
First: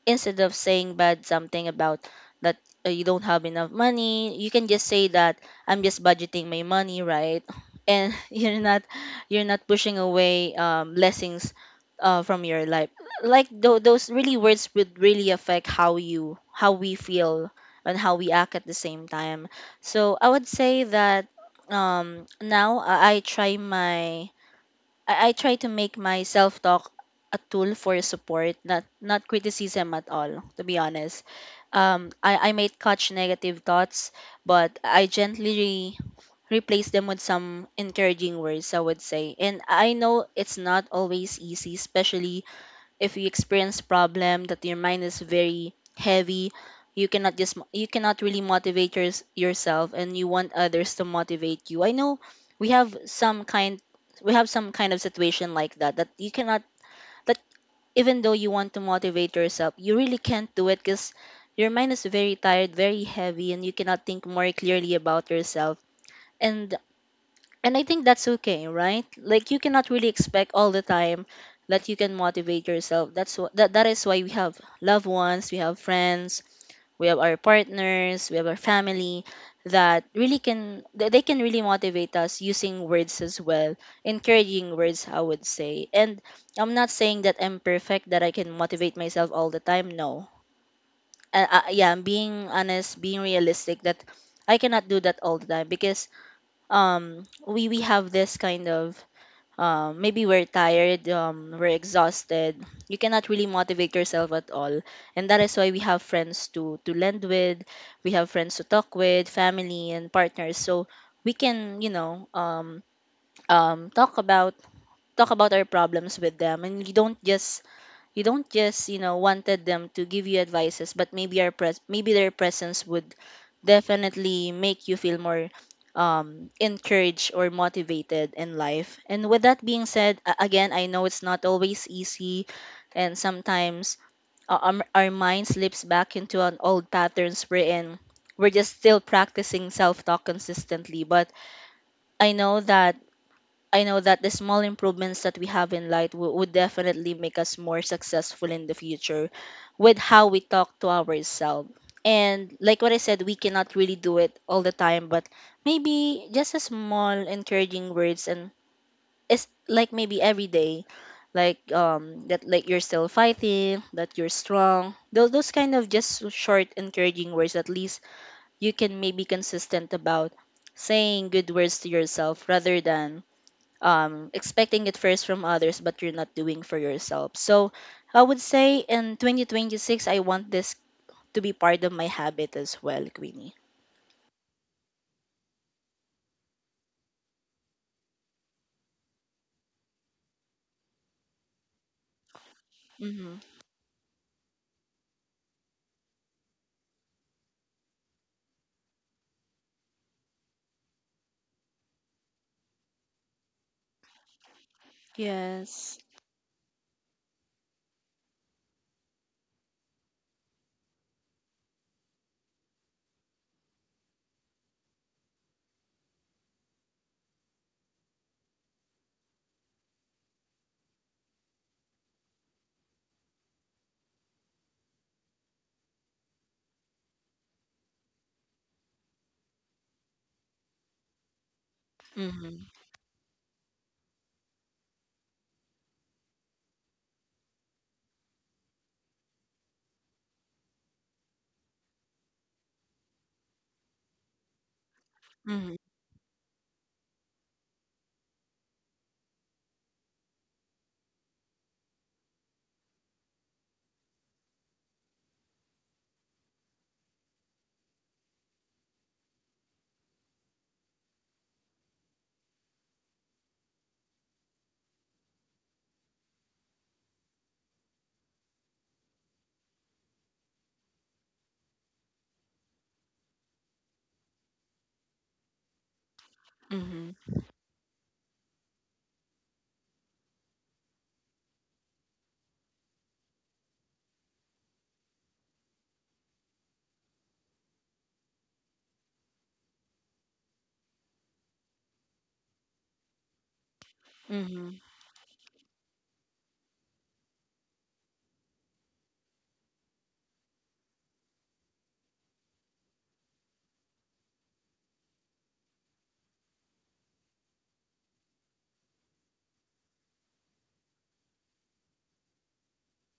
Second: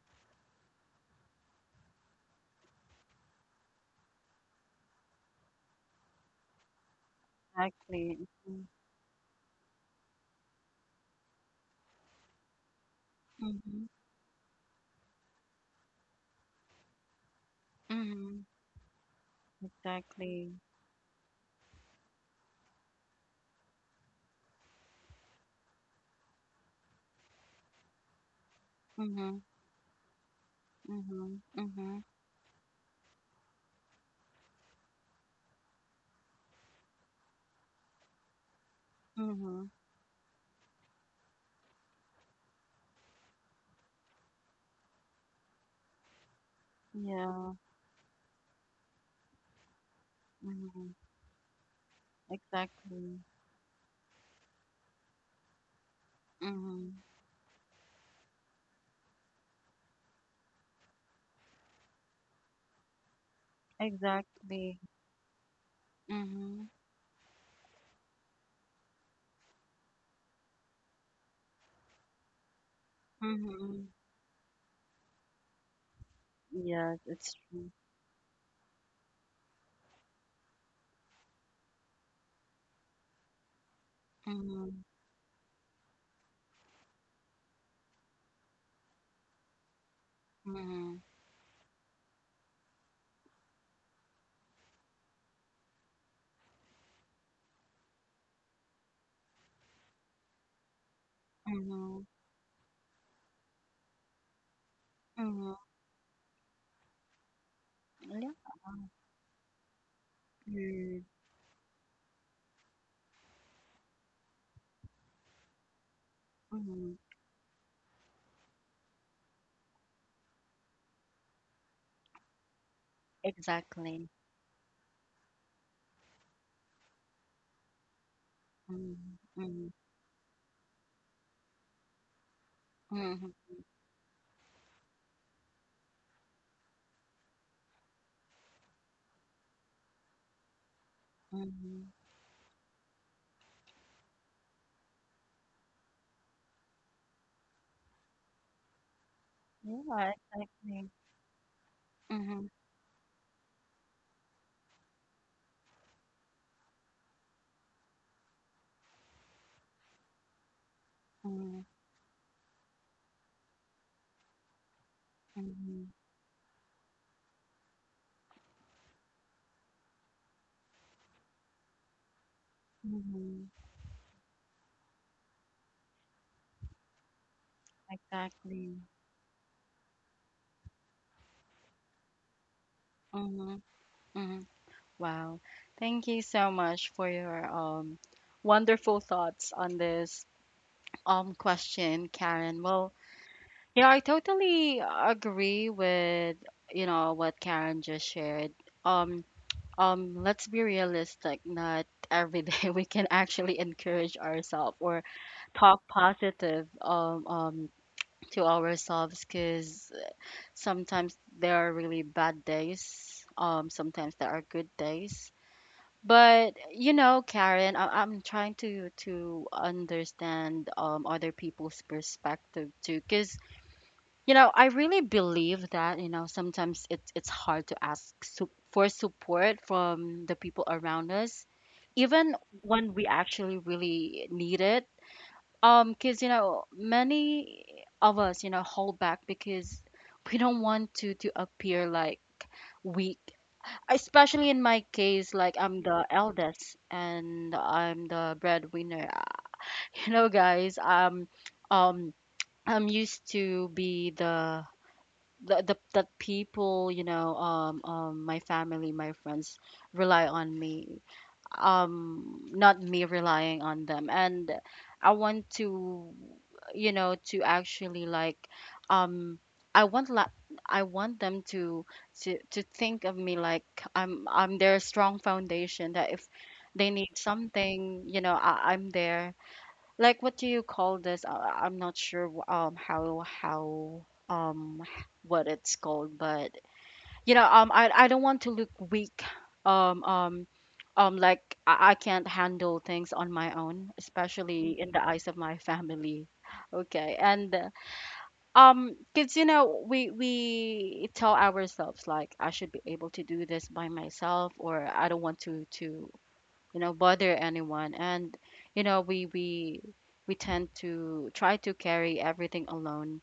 S2: instead of saying bad something about that uh, you don't have enough money, you can just say that I'm just budgeting my money, right? And
S1: exactly.
S2: you're not you're not pushing away um, blessings uh, from your life. Like th-
S1: Mhm,
S2: those really words would really affect how you how we feel and
S1: mhm,
S2: how we
S1: mhm.
S2: act at the same time. So I would
S1: Exactly.
S2: say that, um, now I I try my I, I try to make my self talk a tool for support, not not
S1: Mhm,
S2: criticism at all, to be honest.
S1: mhm, mhm,
S2: Um, I, I might catch negative thoughts, but I gently re- replace them with some encouraging words, I would say. And
S1: mhm.
S2: I know it's not always easy, especially if you experience problem that your mind is very heavy, you cannot
S1: Yeah.
S2: just mo- you cannot really motivate yours yourself, and you want
S1: Mhm.
S2: others to motivate you. I know we have
S1: Exactly.
S2: some kind we have some kind of situation like that that you cannot,
S1: Mhm.
S2: that even though you want to motivate yourself you really can't do it because your mind is very tired, very heavy, and you cannot think more
S1: Exactly.
S2: clearly about yourself.
S1: Mhm,
S2: and and I think that's okay, right? Like you cannot really expect all the time that you can motivate yourself. That's what that,
S1: mhm.
S2: that is why we have loved ones, we have friends,
S1: Yes,
S2: we have
S1: it's
S2: our
S1: true.
S2: partners, we have our family that really can that they can really motivate us using words as well, encouraging
S1: Mhm,
S2: words, I would say. And I'm not saying that I'm perfect, that I can motivate myself all the time. No.
S1: mhm.
S2: Uh, uh, yeah, I'm being honest, being realistic that I cannot do that all the time because um we we have this kind of uh, maybe we're tired, um, we're
S1: Mhm,
S2: exhausted. You cannot really motivate yourself at all, and that
S1: mhm.
S2: is why we have friends to to lend with, we
S1: Yeah.
S2: have friends to talk with, family and partners. So
S1: Mm,
S2: we can, you know, um, um, talk about talk about our problems with them, and you
S1: mhm.
S2: don't just you don't just, you know, wanted them to give you advices, but maybe our pres maybe their presence would
S1: Exactly.
S2: definitely make you feel more um, encouraged or motivated in life.
S1: Mhm,
S2: And with that
S1: mhm,
S2: being said, a- again, I know it's not always easy, and
S1: mhm,
S2: sometimes uh, um, our mind slips back into an old patterns we're in. We're just still practicing self talk consistently, but
S1: mhm.
S2: I know that I know that the small improvements that we have in light w- would definitely make us more successful in the future with
S1: Yeah,
S2: how we talk
S1: exactly.
S2: to ourselves.
S1: Mhm,
S2: And like what I said, we cannot really do it all the time, but maybe just a small encouraging words, and it's like maybe every day, like
S1: mhm,
S2: um that, like you're still fighting, that you're strong. Those those kind
S1: mhm,
S2: of just short encouraging words, at least you can maybe consistent about saying good words to yourself rather than
S1: mhm.
S2: um, expecting it first from others, but you're not doing for yourself. So I would
S1: Exactly.
S2: say in twenty twenty-six, I want this to be part of my habit as well, Queenie.
S1: Mhm, mhm. Wow. Thank you so much for your um wonderful thoughts on this um question, Karen. Well,
S2: Mm-hmm.
S1: yeah, I totally agree with, you know, what Karen just shared. Um um let's be realistic, not every day we can actually encourage ourselves, or talk
S2: Yes.
S1: positive, um, um to ourselves. Because sometimes there are really bad days, um sometimes there are good days. But you know, Karen, I- I'm trying to to understand um other people's perspective too, because, you know, I really believe that, you know, sometimes it's it's hard to ask su- for support from the people around us, even
S2: Mm-hmm.
S1: when we actually really need it. Um, because, you know, many of us, you know, hold back because we don't want to to appear like weak. Especially in my case, like,
S2: Mm-hmm.
S1: I'm the eldest and I'm the breadwinner. You know, guys, um, um, I'm used to be the, the, the, that people, you know, um, um my family, my friends rely on me, um not me relying on them. And i want to, you know, to actually, like, um i want la- i want them to, to to think of me like i'm I'm their strong foundation, that if they need
S2: Mm-hmm.
S1: something, you know, I, I'm there. Like, what do you call this? Uh, I'm not sure wh- um how, how um h- what it's called. But you know, um I I don't want to look weak, um um um like I, I can't handle things on my own,
S2: Mm-hmm.
S1: especially in the, Mm-hmm, eyes of my family. Okay. And uh, um, because, you know, we we tell ourselves, like, I should be able to do this by myself, or I don't want to to you know, bother anyone. And you know, we we we tend to try to carry everything alone,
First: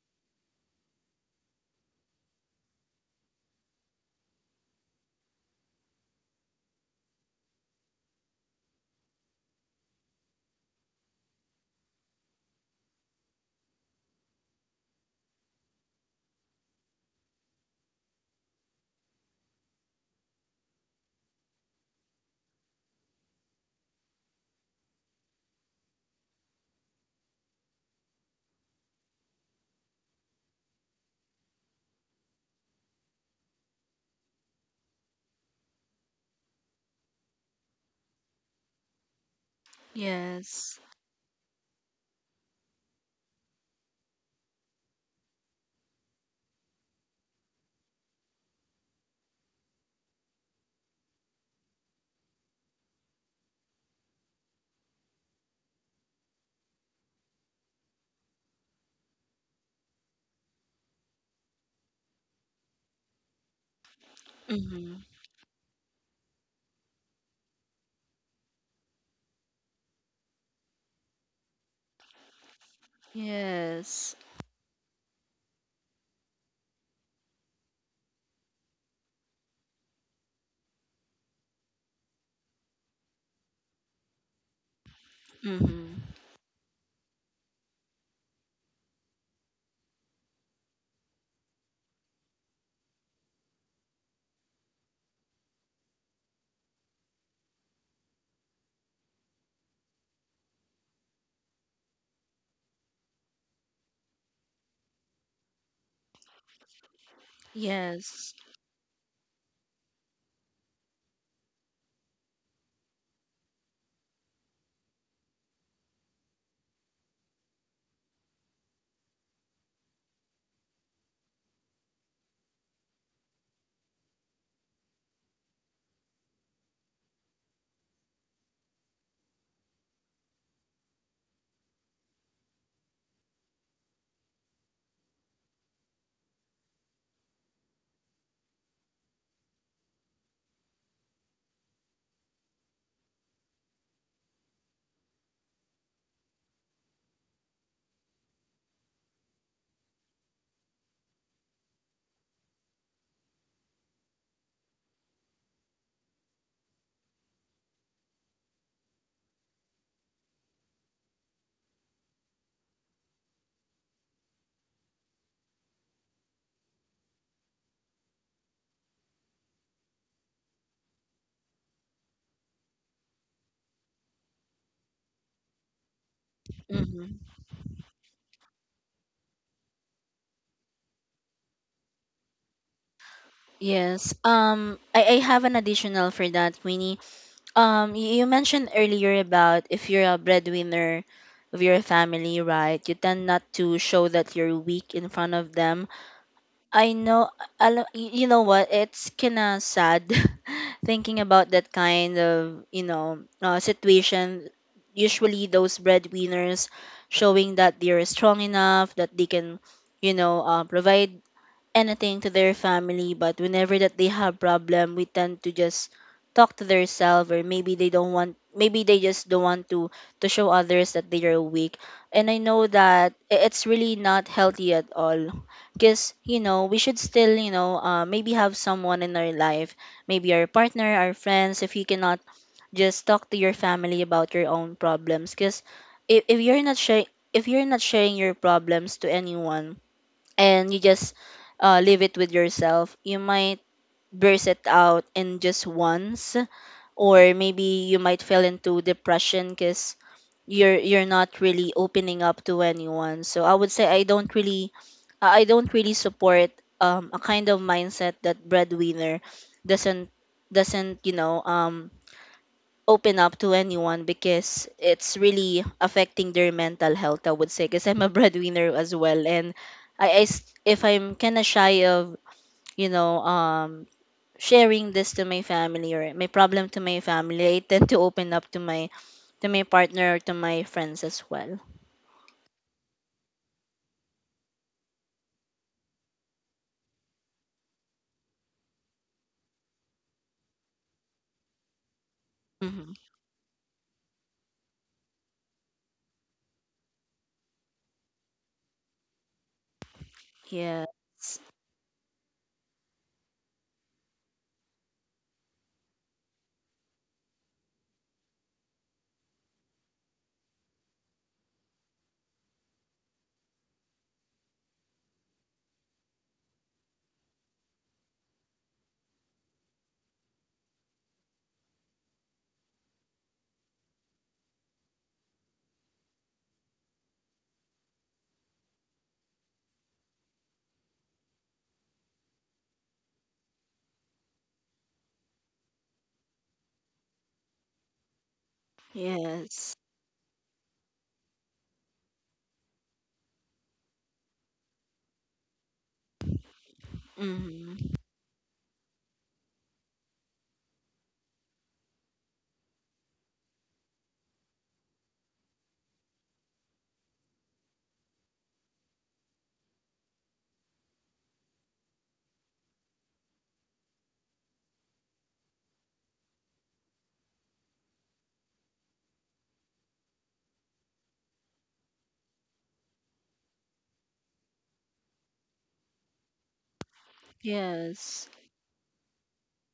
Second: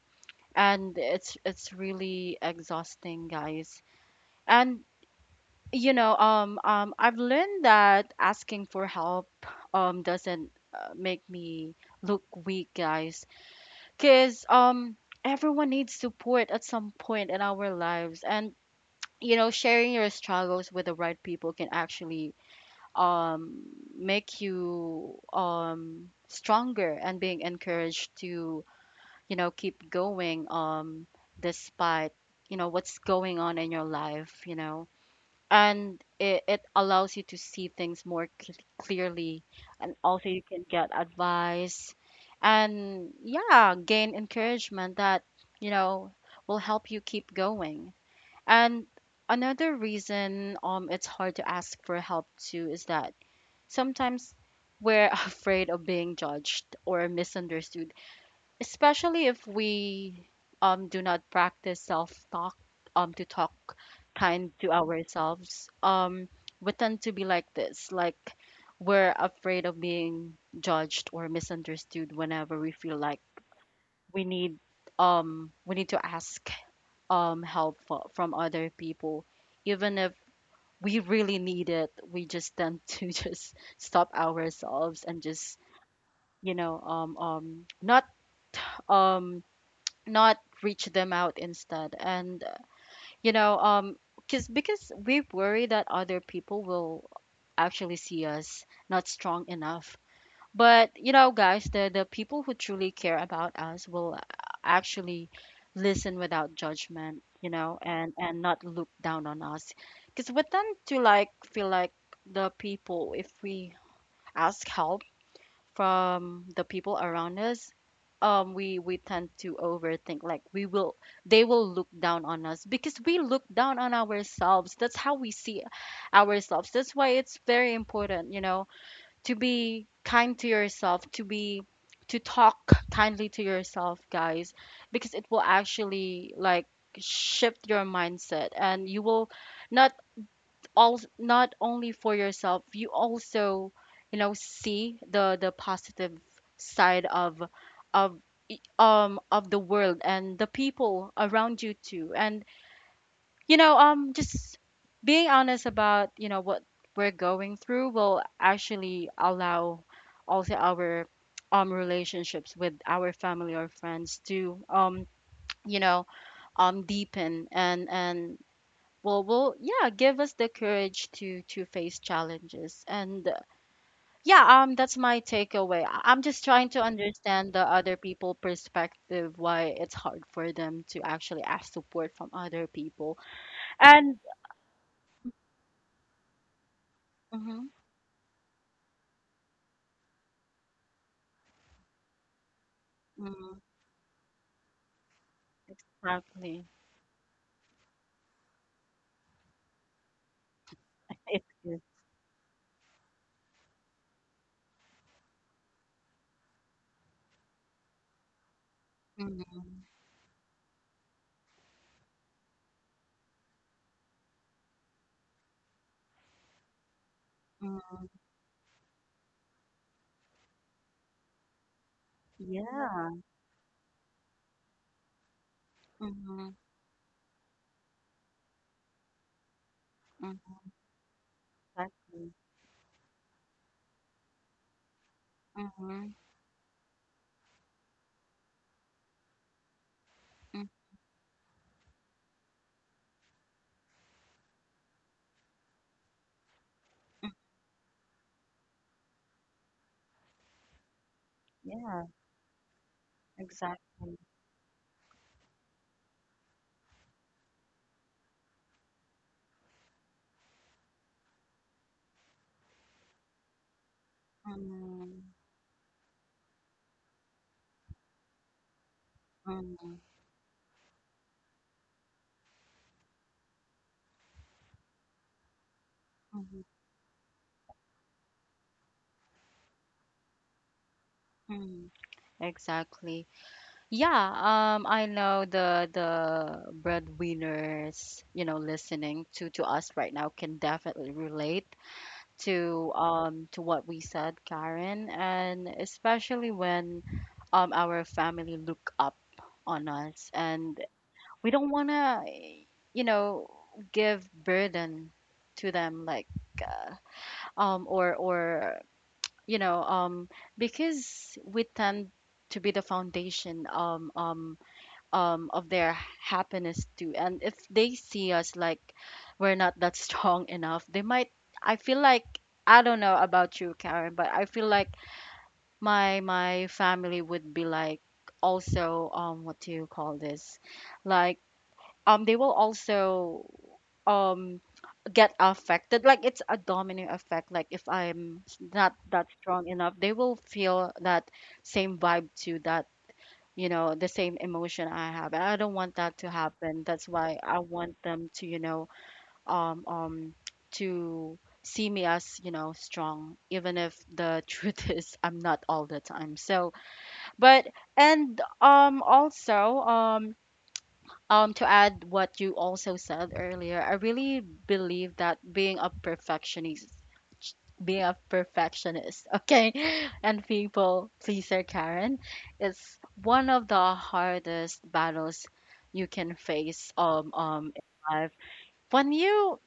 S1: and it's it's really exhausting, guys. And you know, um um I've learned that asking for help um doesn't, uh, make me look weak, guys. Cuz um everyone needs support at some point in our lives. And you know, sharing your struggles with the right people can actually, um, make you, um, stronger, and being encouraged to, you know, keep going, um, despite, you know, what's going on in your life, you know. And it, it allows you to see things more cl- clearly. And also you can
S2: Yes.
S1: get advice, and yeah, gain encouragement that, you know, will help you keep going. And another reason um it's hard to ask for help too, is that sometimes we're afraid of being judged or misunderstood, especially if we um, do not practice self-talk, um, to talk kind to
S2: Mm-hmm.
S1: ourselves. Um, we tend to be like this, like, we're afraid of being judged or misunderstood whenever we feel like
S2: Yes.
S1: we need, um, we need to ask um, help fo- from other people, even if we really need it. We just tend to just stop ourselves, and just,
S2: Mm-hmm.
S1: you know, um um not, um not reach them out instead. And uh, you know, um because, because we worry that other people will actually see us not strong enough. But you know, guys, the the people who truly care about us will actually listen without judgment, you know, and
S2: Yes.
S1: and not look down on us. Because we tend to, like, feel like the people, if we ask help from the people around us, um, we we tend to overthink. Like, we will, they will look down on us because we look down on ourselves. That's how we see ourselves. That's why it's very important, you know, to be kind to yourself, to be, to talk kindly to yourself, guys, because it will actually, like, shift your mindset, and you will not, all not only for yourself, you also, you know, see the the positive side of of e- um of the world and the people around you too. And you know, um, just being honest about, you know, what we're going through will actually allow also our um relationships with our family or friends to, um, you know, um deepen, and and will will yeah, give us the courage to, to face challenges. And uh, yeah, um that's my takeaway. I- I'm just trying to
S2: Mm-hmm.
S1: understand the other people perspective, why it's hard for them to actually ask support from other people.
S2: Yes.
S1: And
S2: Um, I, I have an additional for that, Queenie.
S1: Mhm.
S2: Um, y- you mentioned earlier about if you're a breadwinner of your family, right? You tend not
S1: Mm.
S2: to show that you're weak in front of them.
S1: Exactly.
S2: I know, I, you know what? It's kind of sad thinking
S1: It
S2: about that
S1: is.
S2: kind of, you know, uh, situation. Usually, those breadwinners showing that they're strong enough, that they can,
S1: Mhm.
S2: you know, uh, provide anything to their family, but whenever that they have problem we tend to just talk to themselves, or maybe they don't
S1: Mhm.
S2: want maybe they just don't want to to show others that they are weak. And I know that
S1: Yeah,
S2: i- it's really not healthy at all because you
S1: Mhm.
S2: know we should still, you know, uh, maybe have someone in our life, maybe our
S1: Mhm,
S2: partner, our friends, if you cannot
S1: exactly.
S2: just talk to your family about your own problems because
S1: Mhm.
S2: if, if you're not sharing if you're not sharing your problems to anyone
S1: Mhm.
S2: and you just uh, leave it with yourself, you might burst it out in just once, or maybe you might fall into depression because you're you're not really
S1: Yeah,
S2: opening up to anyone. So I would say I
S1: exactly.
S2: don't really I don't really support um, a kind of mindset that breadwinner doesn't doesn't you know, um open up to anyone because it's
S1: Mhm.
S2: really affecting their mental health, I would say, because I'm a breadwinner as well. And
S1: Mhm.
S2: I, I s- if I'm kind of shy of, you know, um, sharing this to my family or my
S1: Mhm.
S2: problem to my family, I tend to open up to my to my partner or to my friends as well.
S1: Mhm. Exactly. Yeah, um, I know the the breadwinners, you know, listening to, to us right now can definitely relate to,
S2: Mm-hmm.
S1: um to what we said, Karen. And especially when um our family look up on us, and
S2: Yes.
S1: we don't want to, you know, give burden to them, like, uh, um or, or you know, um because we tend to be the foundation um um um of their happiness too. And if they see us like we're not that strong enough, they might, i feel like, I don't know about you, Karen, but I feel like my my family would be like also, um what do you call this, like, um they will also um get affected, like it's a domino effect. Like, if i'm s- not that strong
S2: Yes.
S1: enough, they will feel that same vibe too, that, you know, the same emotion I have. And I don't want that to happen. That's why I
S2: Mm-hmm.
S1: want them to, you know, um, um, to see me as, you know, strong, even if the truth is I'm not all the time. So, but, and, um, also, um, um to add what you also said earlier, I really believe that being a perfectionist being a perfectionist okay, and people pleaser, Karen, is one of the hardest battles you can face um um in
S2: Yes.
S1: life. When you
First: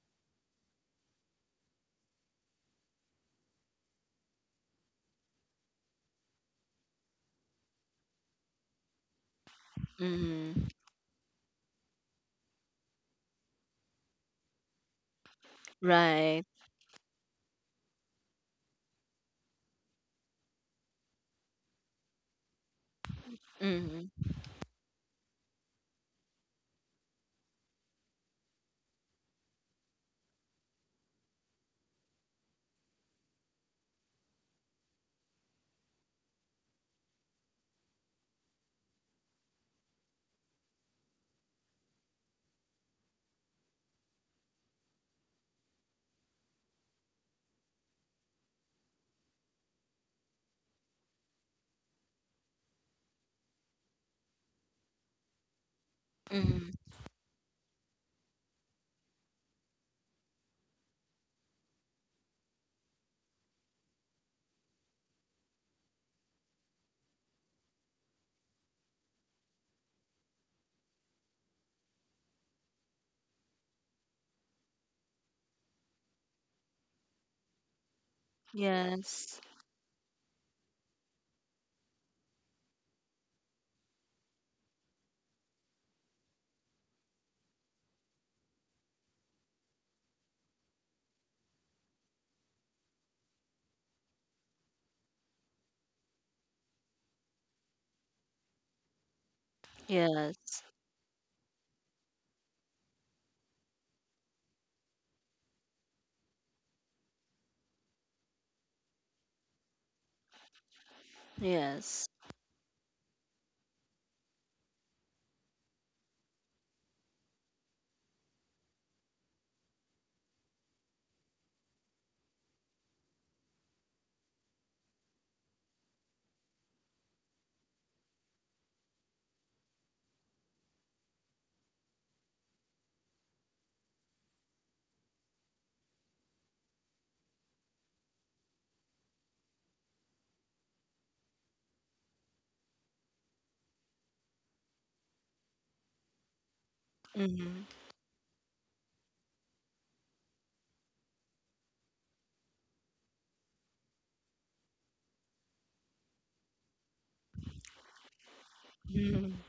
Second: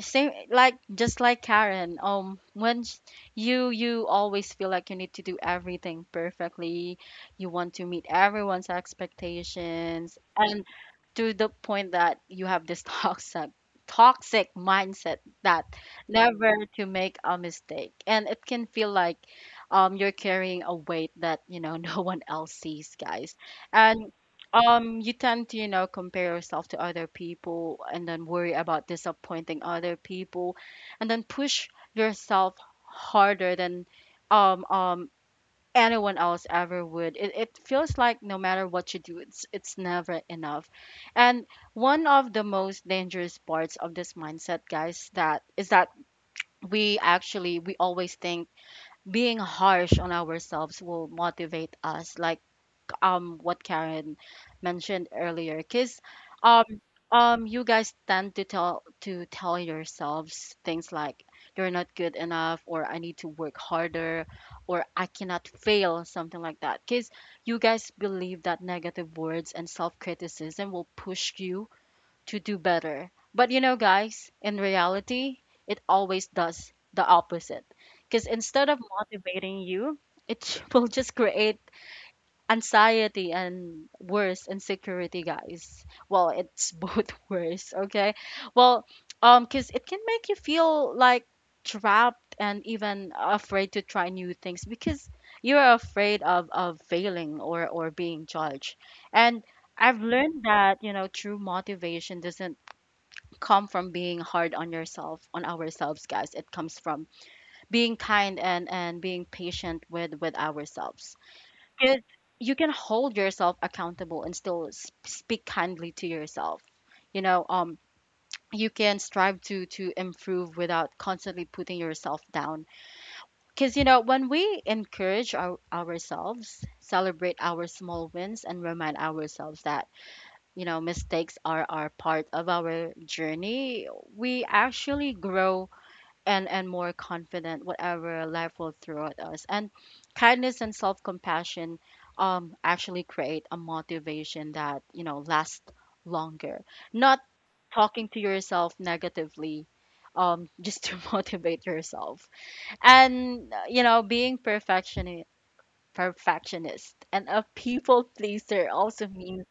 S1: same, like just like Karen, um when sh- you you always feel like you need to do everything perfectly, you want to meet everyone's expectations, and
S2: Mm-hmm.
S1: to the point that you have this toxic toxic mindset that
S2: Right.
S1: never to make a mistake. And it can feel like um you're carrying a weight that, you know, no one else sees, guys. And
S2: Mm-hmm.
S1: um, you tend to, you know, compare yourself to other people, and then worry about disappointing other people, and then push yourself harder than um um anyone else ever would. It it feels like no matter what you do, it's it's never enough. And one of the most dangerous parts of this mindset, guys, that is that we actually we always think being harsh on ourselves will motivate us. Like um what Karen mentioned earlier, because um
S2: Mm-hmm.
S1: um you guys tend to tell to tell yourselves things like, you're not good enough, or I need to work harder, or I cannot fail, something like that. Because you guys believe that negative words and self-criticism will push you to do better. But you know, guys, in reality, it always does the opposite. Because instead of
S2: Yes.
S1: motivating you, it will just create anxiety and worse insecurity, guys. Well, it's both worse, okay. Well, um because it can make you feel like trapped and even afraid to try new things, because you're afraid of of failing, or or being judged. And I've learned
S2: Yes.
S1: that, you know, true motivation doesn't come from being hard on yourself, on ourselves, guys. It comes from being kind, and and being patient with with ourselves. Because
S2: Yes.
S1: you can hold yourself accountable and still s- speak kindly to yourself, you know. Um you can strive to to improve without constantly putting yourself down. Because you know, when we encourage our, ourselves celebrate our small wins, and remind ourselves that, you know, mistakes are are part of our journey, we actually grow and and more confident, whatever life will throw at us. And kindness and self-compassion um actually create a motivation that, you know, lasts longer, not
S2: Mm-hmm.
S1: talking to yourself negatively um just to motivate yourself. And uh, you know, being perfectionist perfectionist and a people pleaser also
S2: Mm-hmm.
S1: means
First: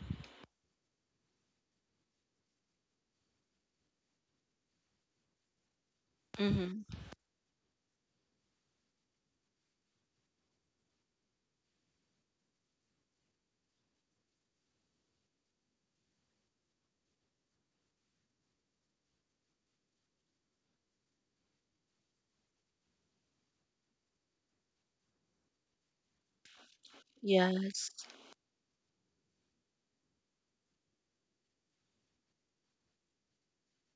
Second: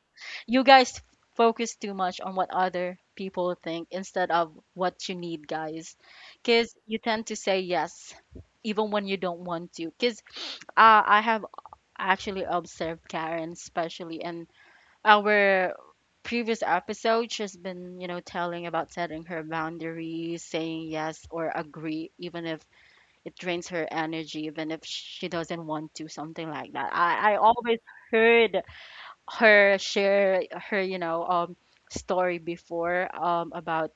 S1: you guys focus too much on what other people think instead of what you need, guys. Because
S2: Mm-hmm.
S1: you tend to say yes even when you don't want to. Because uh, I have actually observed Karen, especially in our previous episode. She's been, you know, telling about setting her boundaries, saying yes or agree, even if it drains her energy, even if she doesn't want to, something like that. I, I always
S2: Yes.
S1: heard her share her, you know, um story before, um about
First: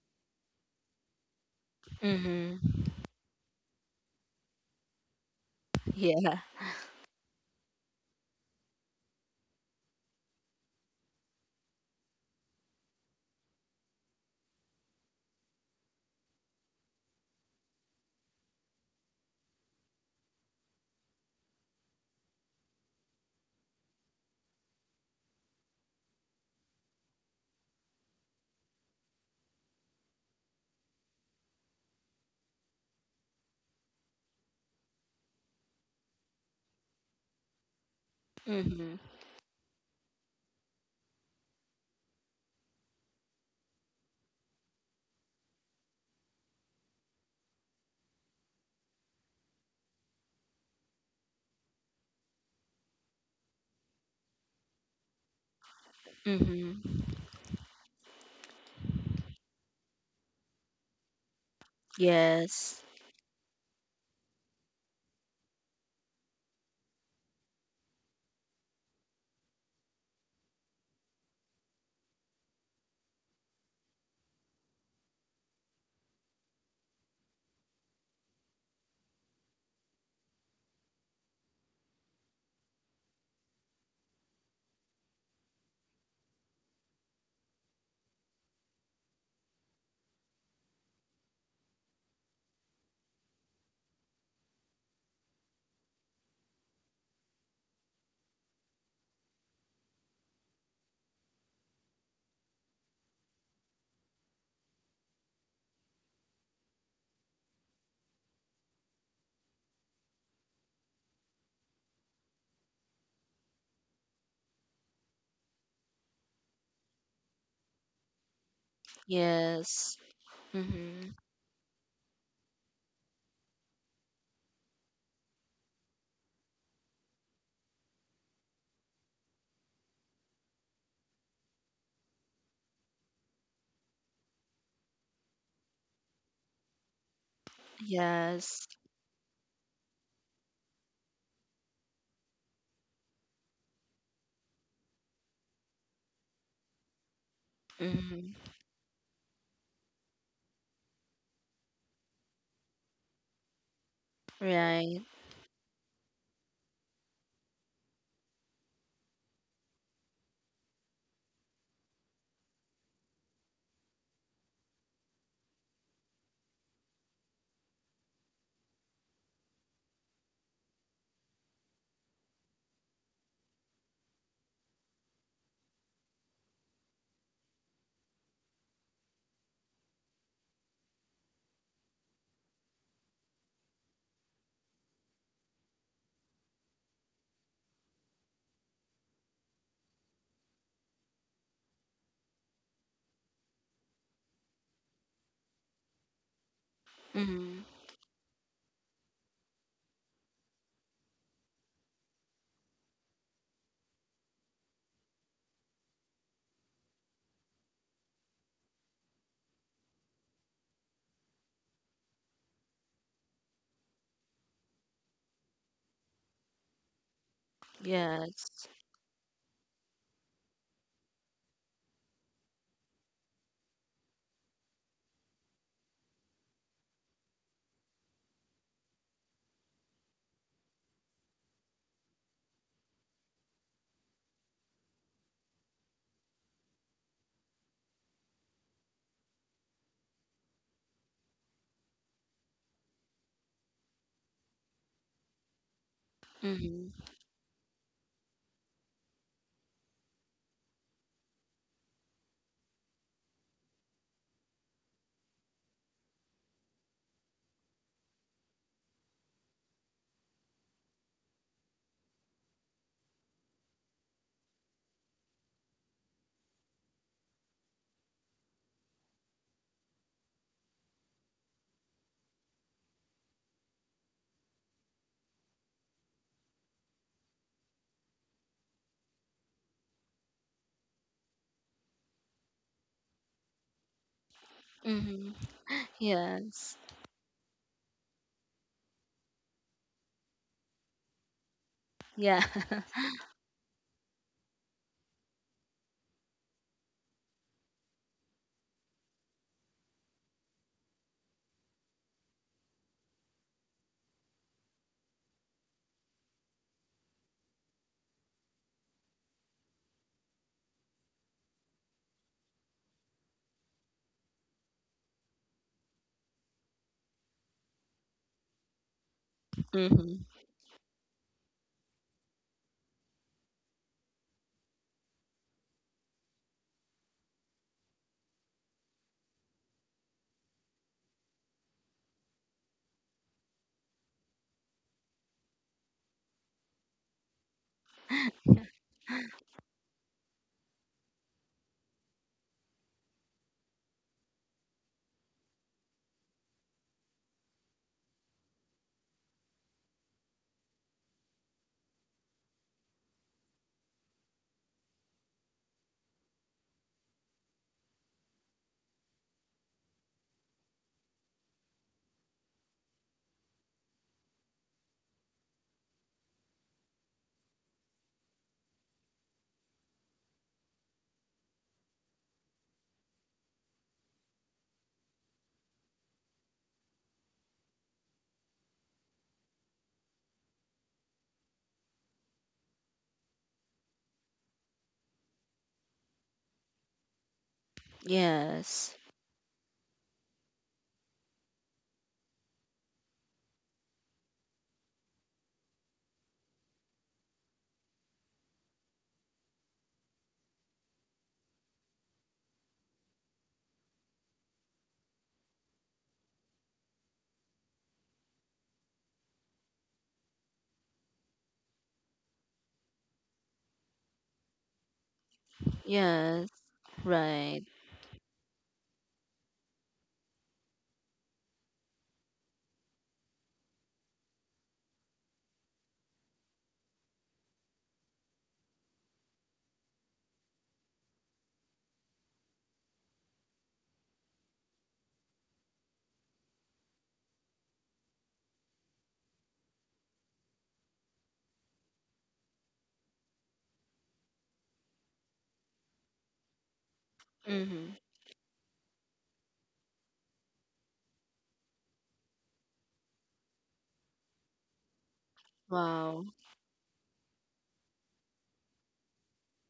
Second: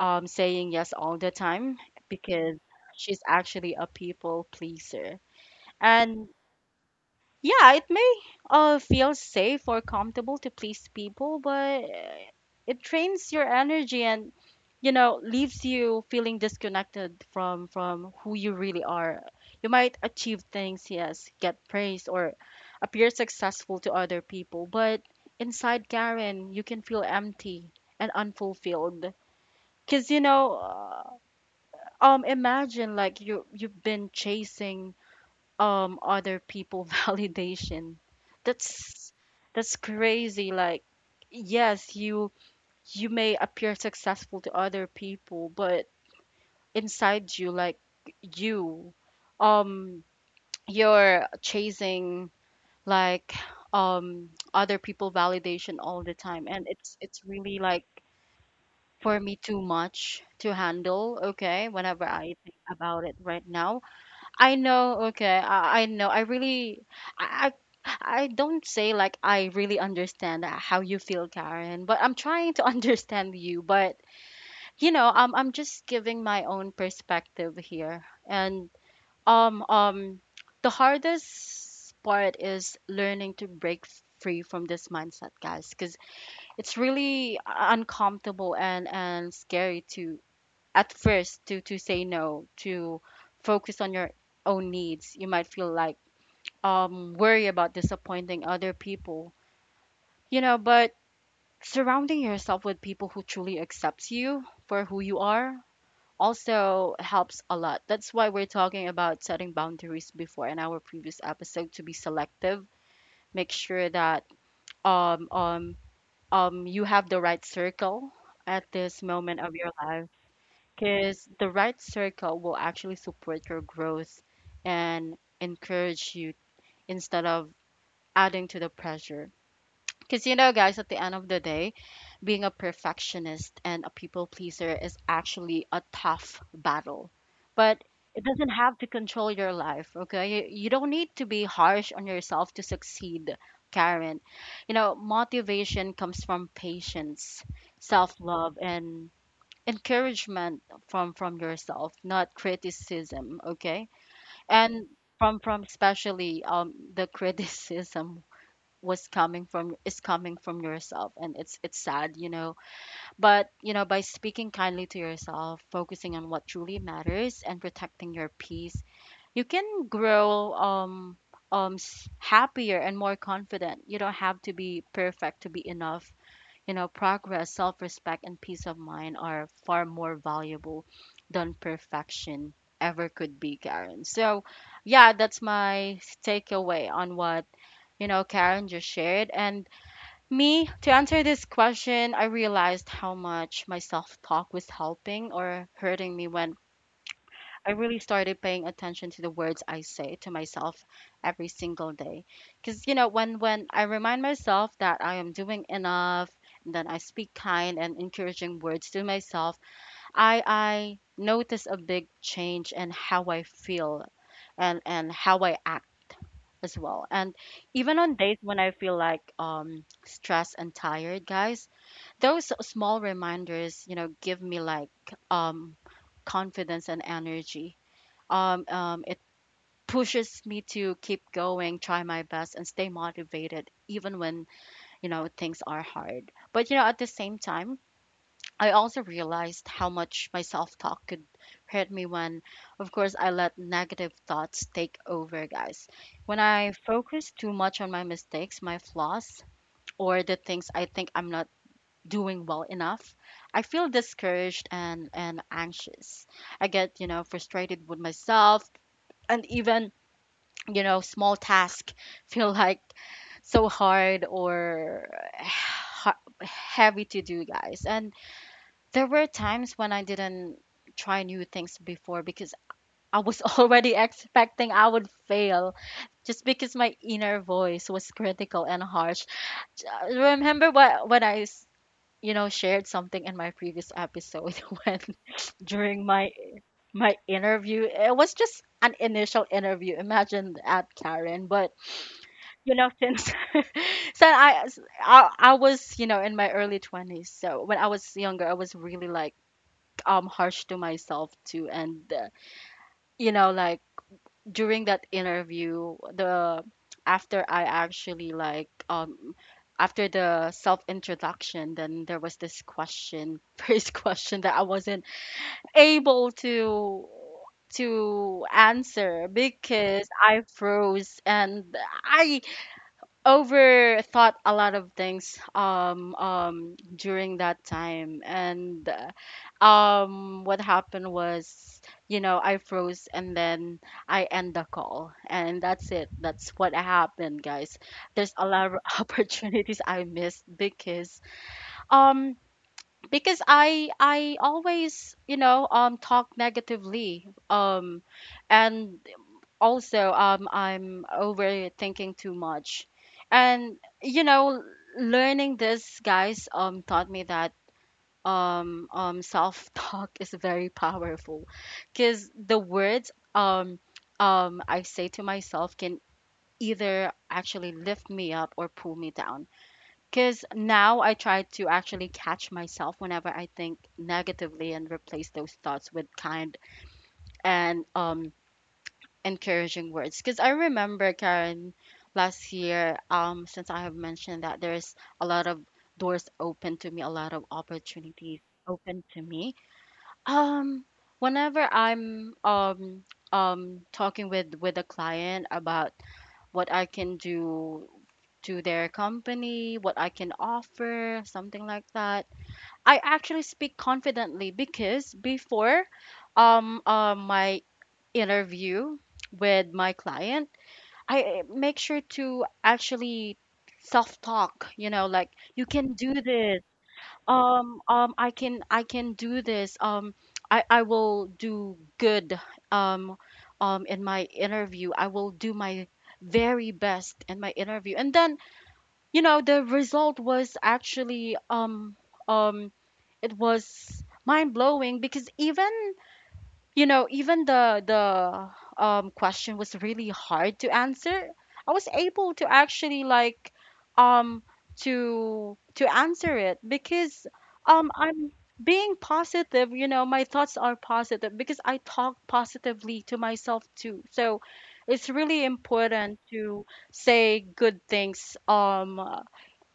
S1: um saying yes all the time, because
S2: Mm-hmm.
S1: she's actually a people pleaser. And
S2: Yeah.
S1: yeah, it may uh, feel safe or comfortable to please people, but uh, it drains your energy, and you know, leaves you feeling disconnected from from who you really are. You might achieve things, yes, get praised or appear successful to other people, but inside, Karen, you can feel empty and unfulfilled. Cause you know, uh, um, imagine like you you've been chasing um other people validation.
S2: Mm-hmm.
S1: that's that's crazy. Like, yes, you you may appear successful to other people, but inside you, like, you um you're chasing, like, um other people validation all the time, and it's
S2: Mm-hmm.
S1: it's really, like, for me, too much to handle, okay, whenever I think
S2: Yes.
S1: about it right now. I know, okay. I, I know. I really, I, I I don't say like I really understand how you feel, Karen, but I'm trying to understand you. But you know, um I'm just giving my own perspective here. And um um the hardest part is learning to break free from this mindset, guys, cuz it's really uh, uncomfortable and and scary to, at first, to to say no, to focus on your own needs. You might feel like um worry about disappointing other people, you know. But surrounding yourself with people who truly accepts you for who you are also helps a lot. That's why we're talking about setting boundaries before in our previous episode, to be selective, make sure that um um um you have the right circle at this moment of your
S2: Yes.
S1: life.
S2: Mm-hmm.
S1: Because the right circle will actually support your growth and encourage you, instead of adding to the pressure. Because you know, guys, at the end of the day, being a perfectionist and a people pleaser is actually a tough battle. But it doesn't
S2: Yes.
S1: have to control your life, okay? You, you don't need to be harsh on yourself to succeed, Karen. You know, motivation comes from patience, self
S2: Mm-hmm.
S1: love, and encouragement from from yourself, not criticism, okay. And
S2: Right.
S1: from, from especially um the criticism was coming from is coming from yourself, and it's it's sad, you know. But you know, by speaking kindly to yourself, focusing on what truly matters, and protecting your peace, you can grow, um um s- happier and more confident. You don't have to be perfect to be enough. You know, progress, self respect, and peace of mind are far more valuable than perfection ever could be, Karen. So yeah, that's my takeaway on what, you know, Karen just shared. And me, to answer this question, I realized how much my self talk was helping or hurting me when
S2: Mm-hmm.
S1: I really started paying attention to the words I say to myself every single day. Because, you know, when, when I remind myself that I am doing enough, and then I speak kind and encouraging words to myself, I, I notice a big change in how I feel, and, and how I act as well. And even on days when
S2: Yes.
S1: I feel like um, stressed and tired, guys, those small reminders, you know, give me like um, confidence and energy. Um, um, it pushes me to keep going, try my best, and stay motivated even when, you know, things are hard. But you know, at the same time, I also realized how much my self-talk could hurt me when, of course, I let negative thoughts take over, guys. When I
S2: Mm-hmm.
S1: focus too much on my mistakes, my flaws, or the things I think I'm not doing well enough, I feel discouraged and and anxious. I get, you know, frustrated with myself, and even, you know, small task feel like so hard or ha- heavy to do, guys. And there were times when I didn't try new things before, because I was already expecting I would fail, just because my inner voice was critical and harsh. Uh, remember what when I s- you know, shared something in my previous episode when
S2: Mm-hmm.
S1: during my
S2: Yes.
S1: my interview. It was just an initial interview, imagine that, Karen. But
S2: Yeah.
S1: you know, since, so I I I was, you know, in my early twenties. So when I was younger, I was really like um harsh to myself too. And uh, you know, like, during that interview, the after I actually like, um after the self introduction, then there was this question, first question that I wasn't able to to answer because
S2: Mm-hmm.
S1: I froze. And I overthought a lot of things um um during that time. And uh, um what happened was, you know, I froze, and then I end the call, and that's it, that's what happened, guys. There's a lot of opportunities I missed because um because I I always, you know, um talk negatively, um and also um I'm overthinking too much. And you know, learning this, guys, um taught me that um um self-talk is very powerful, because the words, um um I say to myself can either actually lift me up or pull me down. Because now I try to actually catch myself whenever I think negatively, and replace those thoughts with kind and um encouraging words. Because I remember, Karen, last year, um since I have mentioned that there's a lot of doors open to me, a lot of opportunities
S2: Yes.
S1: open to me, um whenever i'm um um talking with with a client about what I can do to their company, what I can offer, something like that, I actually speak confidently. Because before, um uh, my interview with my client, I eh, make sure to actually self talk, you know, like, you can do
S2: Yes.
S1: this.
S2: Right.
S1: Um um I can, I can do this. Um I I will do good um um in my interview. I will do my very best in my interview. And then, you know, the result was actually, um um it was mind blowing, because even, you know, even the the um, question was really hard to answer. I was able to actually, like, um to to answer it because um
S2: Mm-hmm.
S1: I'm being positive, you know. My thoughts are positive because I talk positively to myself too. So it's really important
S2: Wow.
S1: to say good things um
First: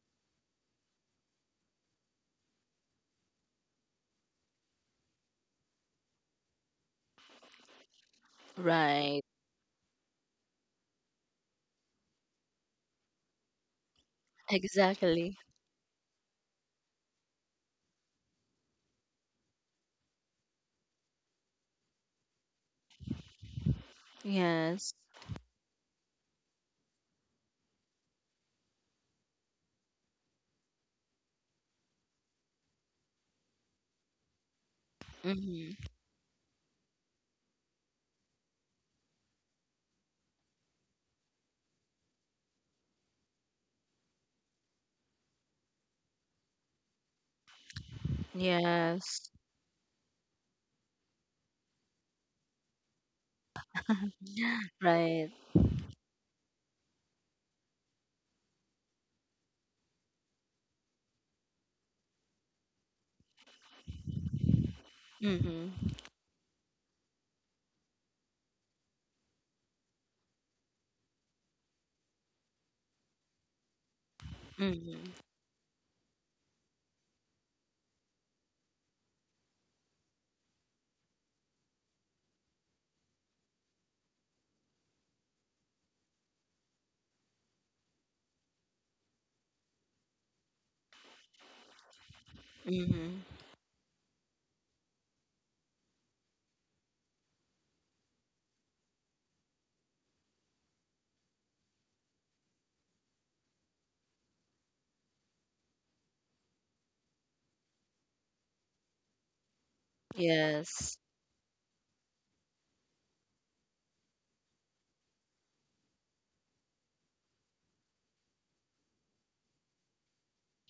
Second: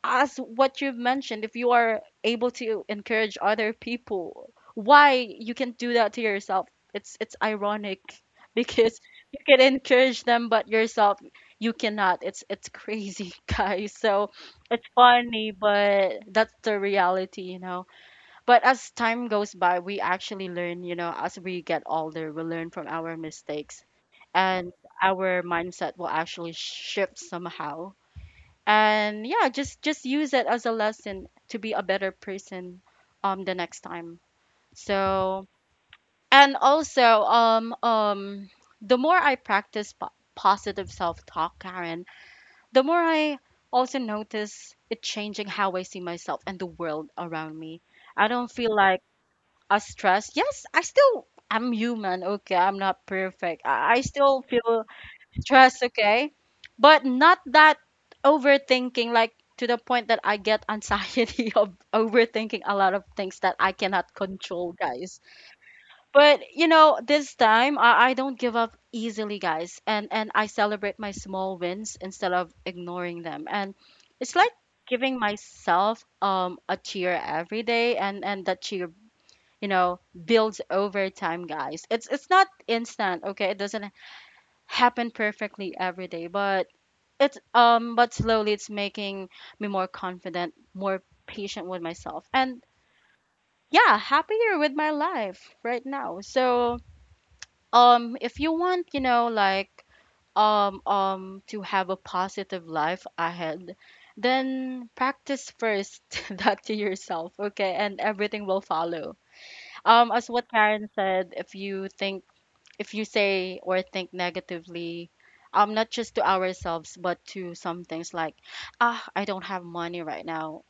S1: as what you've mentioned, if you are able to encourage other people, why you can do that to yourself? It's it's ironic because
S2: Right.
S1: you can encourage them, but yourself you cannot. It's it's crazy, guys. So it's
S2: Exactly.
S1: funny, but that's the reality, you know. But as time goes by, we actually learn, you know, as we get older, we learn from our mistakes, and
S2: Yes.
S1: our mindset will actually shift somehow and yeah just just use it as a lesson to be a better person um the next time. So
S2: Mm-hmm.
S1: and also um um the more I practice po- positive self-talk, Karen, the more I also notice it changing how I see myself and the world around me. I don't feel like
S2: Yes.
S1: a stress. Yes, i still I'm human, okay? I'm not perfect. I, I still feel
S2: Right.
S1: Trust, okay? But not that overthinking, like to the point that I get anxiety of overthinking a lot of things that I cannot control, guys.
S2: Mm-hmm.
S1: But you know, this time I, I don't give up easily, guys, and and I celebrate my small wins instead of ignoring them. And it's like giving
S2: Mm-hmm.
S1: myself um a cheer every day, and and that cheer you know builds over time, guys. It's it's not instant, okay? It doesn't happen perfectly every day, but it's um but slowly it's making me more confident, more patient with myself, and
S2: Mm-hmm.
S1: yeah, happier with my life right now. So um if you want, you know like um um to have a positive life ahead, then practice first that to yourself, okay? And everything will follow. Um as what Karen
S2: Yes.
S1: said, if you think, if you say or think negatively, um, not just to ourselves, but to some things like, ah, I don't have money right now.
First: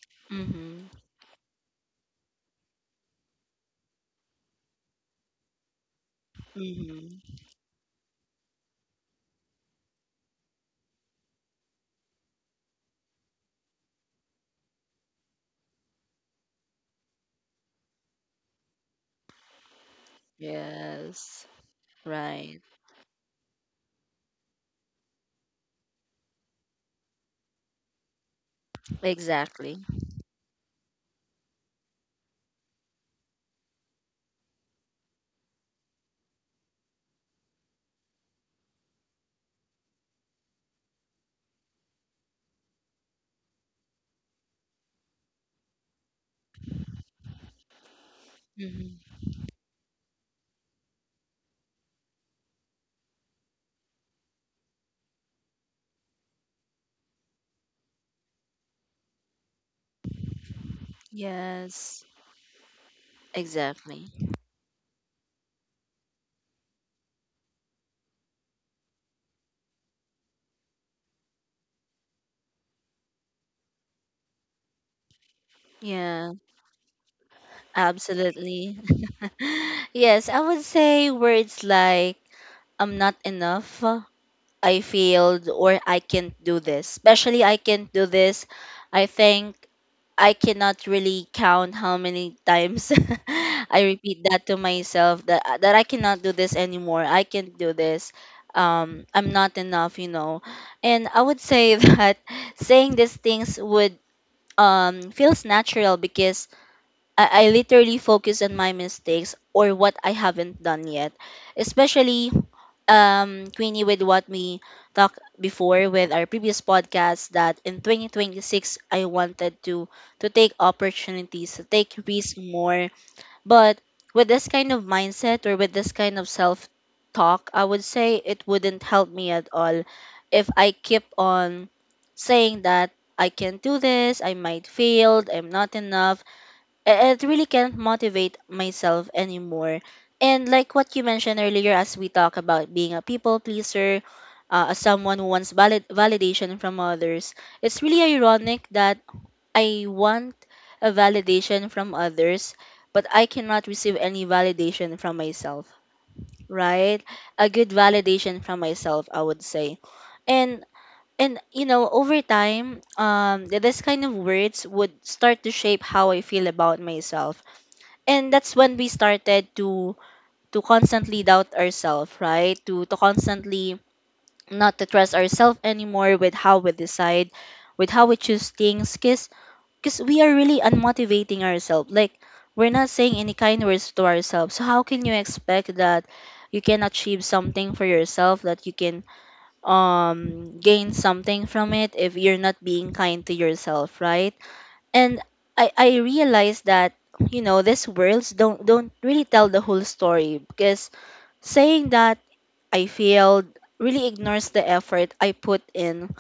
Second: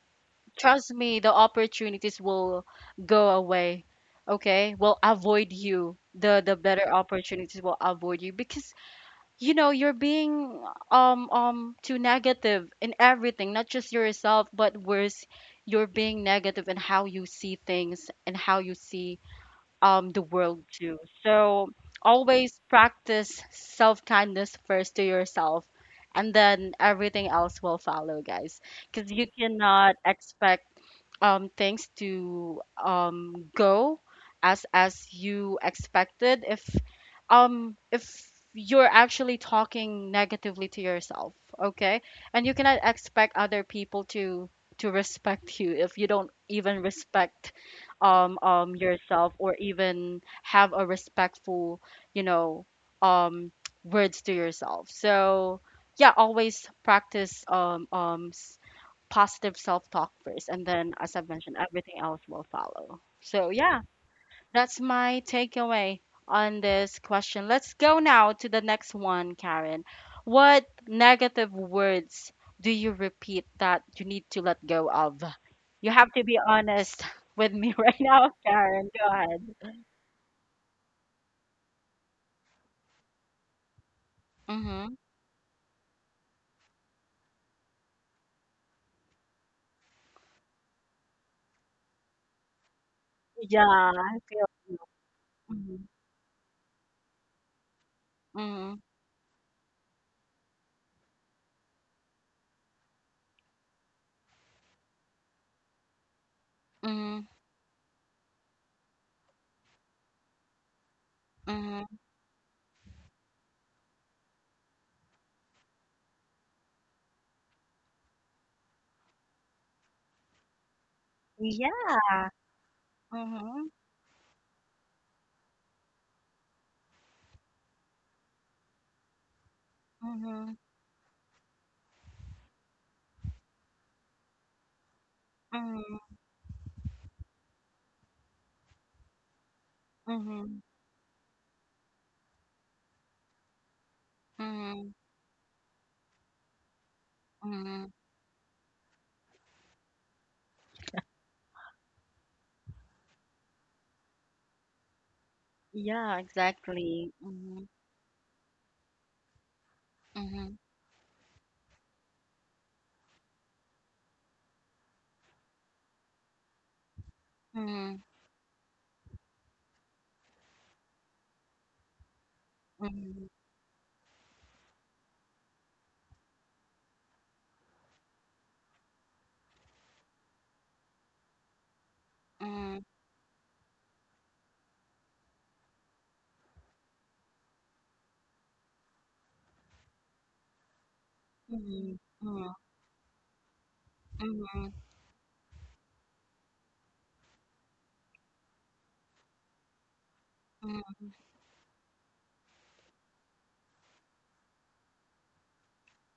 S1: Trust
S2: Mm-hmm.
S1: me, the opportunities will go away. Okay, will avoid you. The the better
S2: Mm-hmm.
S1: opportunities will avoid you because you know you're being um um too negative in everything, not just yourself, but worse, you're being negative in how you see things and how you see, um, the world too.
S2: Yes.
S1: So
S2: Right.
S1: always practice self kindness first to yourself, and then everything else will follow, guys. Because you
S2: Exactly.
S1: cannot expect, um, things to um, go as as you expected if um if you're actually talking negatively to yourself, okay? And you cannot expect other people to to respect you if you don't even respect um um
S2: Mm-hmm.
S1: yourself, or even have a respectful you know um words to yourself. So yeah, always practice um um positive self-talk first, and then as I've mentioned, everything
S2: Yes.
S1: else will follow. So yeah,
S2: Exactly.
S1: that's my takeaway on this question. Let's go now to the next one, Karen. What negative words do you repeat that you need to let go of? You have to
S2: Yeah.
S1: be honest with me right now,
S2: Absolutely.
S1: Karen. Go ahead.
S2: Yes, I would say words like I'm not enough, I
S1: Mm-hmm.
S2: failed, or I can't do this. Especially I can't do this. I think I cannot really count how many times I
S1: Yeah, I
S2: repeat that
S1: feel
S2: to
S1: you.
S2: myself that uh, that
S1: Mm-hmm.
S2: I cannot do this anymore. I can't do this.
S1: Mm-hmm.
S2: Um, I'm not enough, you know. And I would say that saying these things would um feels natural because
S1: Mm-hmm.
S2: I, I literally focus on my mistakes or what I haven't done yet.
S1: Mm-hmm.
S2: Especially um Queenie, with what we talked before with our previous podcast, that in twenty twenty-six I wanted to to take opportunities, to take
S1: Yeah.
S2: risks more.
S1: Mm-hmm.
S2: But with this kind of mindset, or with this kind of self talk, I would say it wouldn't help me at all if
S1: Mm-hmm.
S2: I keep on saying that I can't do this, I might fail, I'm not
S1: Mm-hmm.
S2: enough. I- it really can't motivate myself anymore. And like what you mentioned earlier, as we talk about being a people pleaser, uh, as
S1: Mm-hmm.
S2: someone who wants valid- validation from others, it's
S1: Mhm.
S2: really ironic that I want a validation from others, but I cannot receive any validation from myself,
S1: Yeah,
S2: right?
S1: exactly.
S2: A
S1: Mhm.
S2: good validation from myself, I would say.
S1: Mhm.
S2: And and you know, over time, um, th- this kind of words would start to shape how I feel about myself,
S1: Mhm.
S2: and that's when we started to to constantly doubt ourselves, right? To to
S1: Mhm.
S2: constantly not to trust ourselves anymore with how we decide, with how we choose things, because because we are really unmotivating ourselves. Like, we're not saying any kind words to ourselves, so how can you expect that you can achieve something for yourself, that you can um gain something from it
S1: Mhm.
S2: if you're not
S1: Mhm.
S2: being kind to yourself, right?
S1: Mhm.
S2: And I I realized that you know, these words don't don't really tell the whole story, because
S1: Mhm.
S2: saying that I failed really ignores the effort I put in,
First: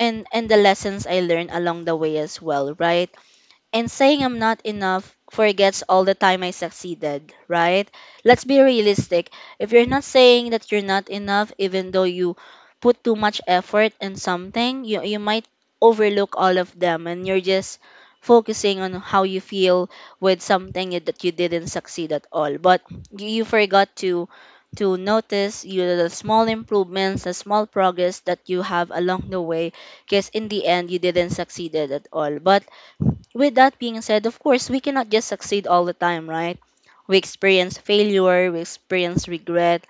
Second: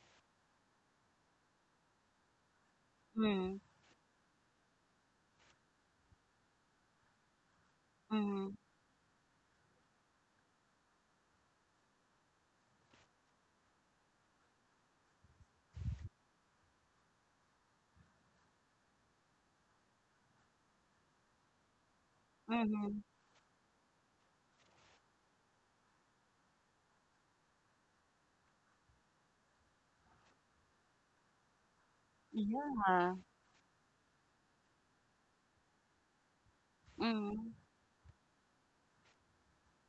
S2: and and the lessons I learned along the way as well, right?
S1: Mhm. Mhm.
S2: And saying I'm not enough forgets all the time I succeeded, right? Let's
S1: Mhm.
S2: be realistic. If you're not saying that you're not enough, even though you put too much effort in something, you, you might overlook all of them, and you're just focusing on how you feel with something that you didn't succeed at all. But
S1: Mhm.
S2: you you forgot to to notice, you know, the small improvements, the small progress that you have along the way, because in the end you didn't succeeded at all. But
S1: Yeah.
S2: with that being said, of course, we cannot just succeed all the time, right? We
S1: Mhm.
S2: experience failure, we experience regret.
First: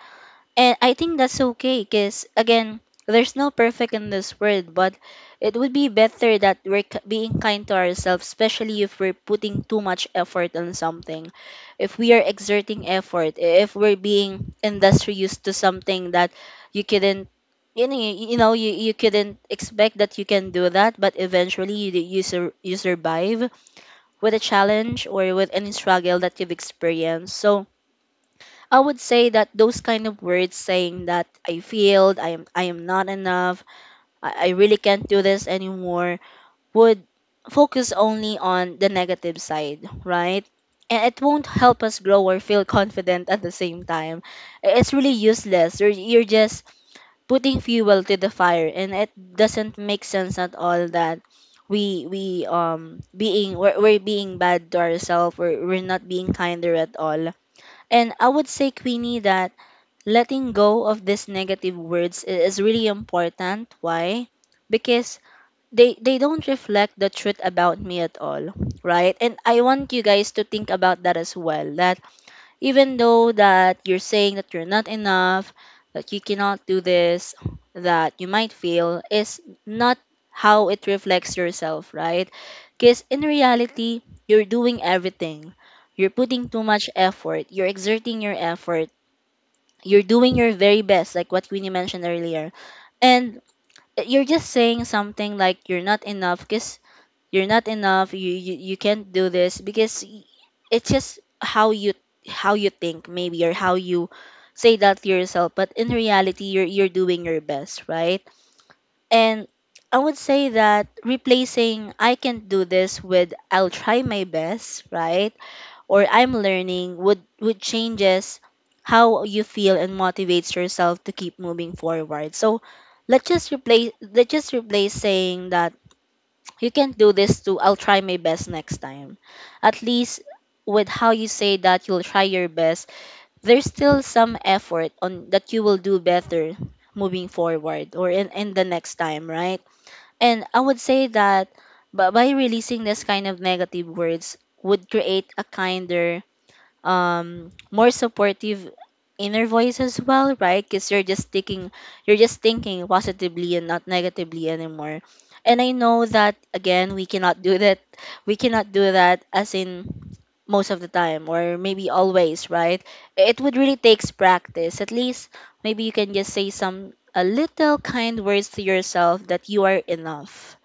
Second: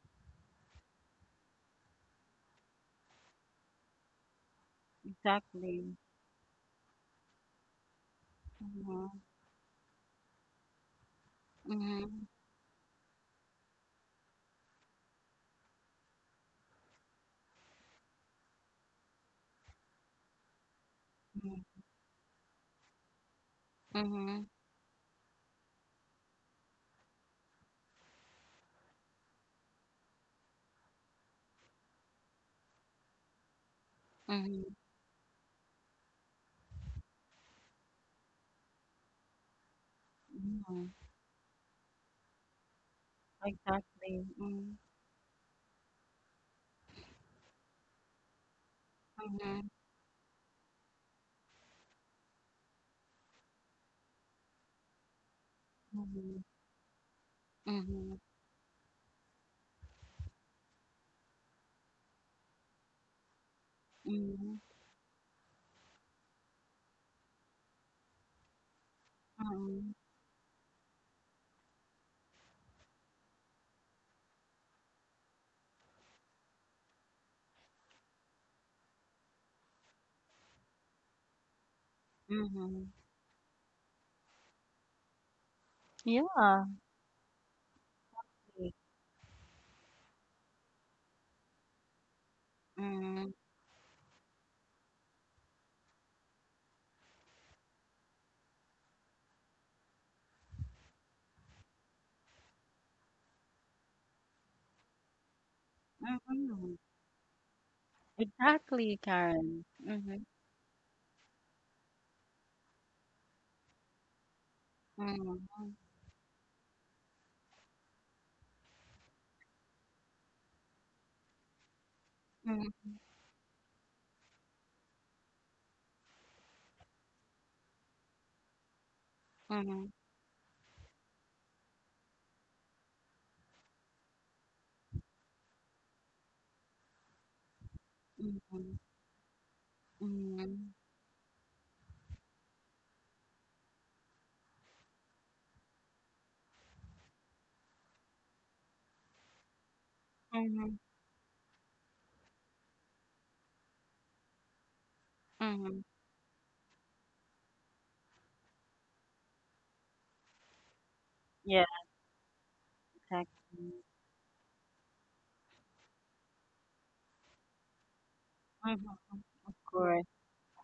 S2: And I think that's okay because, again, there's no perfect in this world, but it would be
S1: Exactly.
S2: better that we're k- being kind to ourselves, especially if we're
S1: Mhm.
S2: putting too much effort on something. If we are
S1: Mhm.
S2: exerting effort, if we're being industrious to something that you couldn't, you know, you, you know you, you couldn't expect that you can do that, but eventually
S1: Mhm.
S2: you, you, sur- you survive with a
S1: Mhm.
S2: challenge or with any struggle that you've experienced. So I would say that those kind of words, saying that I failed, I am I am not enough, I, I
S1: Mhm.
S2: really can't do this anymore, would focus only on the negative side, right?
S1: Mhm.
S2: And it won't help us grow or feel confident at the same time.
S1: Exactly. Mhm.
S2: It's really useless. You're, you're just putting fuel to the fire, and it
S1: Mhm.
S2: doesn't make sense at all that we we um being we're, we're being bad to ourselves. We're, we're not being
S1: Mhm.
S2: kinder at all. And
S1: Mhm.
S2: I would say, Queenie, that letting go of these negative words i- is really important. Why?
S1: Mhm.
S2: Because they they don't reflect the truth about me at all, right? And I want
S1: Mhm.
S2: you guys to think about that as well, that even though that you're saying that you're not enough, that you cannot do this, that you might fail, is not how it reflects yourself, right?
S1: Mhm.
S2: Because in reality, you're doing everything. You're putting too
S1: Yeah.
S2: much effort. You're exerting your effort. You're doing your very best, like what Queenie mentioned earlier.
S1: Mhm.
S2: And eh, you're just saying something like you're not enough because you're not enough you, you you can't do this, because y- it's just how you, how you think maybe, or how you say that to yourself, but in reality you're
S1: Mhm.
S2: you're doing your best, right?
S1: Exactly,
S2: And
S1: Karen.
S2: I would
S1: Mhm.
S2: say that replacing I can not do this with I'll try my best, right,
S1: Mhm.
S2: or I'm learning, would would changes how you feel and motivates yourself to keep moving forward. So
S1: Mhm,
S2: let's just replace, let's just replace saying that you can not do this too. I'll try my best next time. At
S1: mhm,
S2: least with how you say that you'll try your best, there's still some effort on that you will do better moving forward, or in, in the
S1: mhm,
S2: next time, right? And I
S1: mhm,
S2: would say that, but by releasing this kind of negative words would create a kinder, um more supportive inner voice as well, right?
S1: mhm,
S2: Because you're just thinking, you're just thinking positively and not negatively anymore. And I
S1: mhm.
S2: know that, again, we cannot do that, we cannot do that as in most of the time, or
S1: Yeah,
S2: maybe always, right? It would
S1: exactly.
S2: really takes practice. At least maybe you can just say some a little kind words to
S1: Mhm.
S2: yourself, that
S1: Of
S2: you are
S1: course.
S2: enough,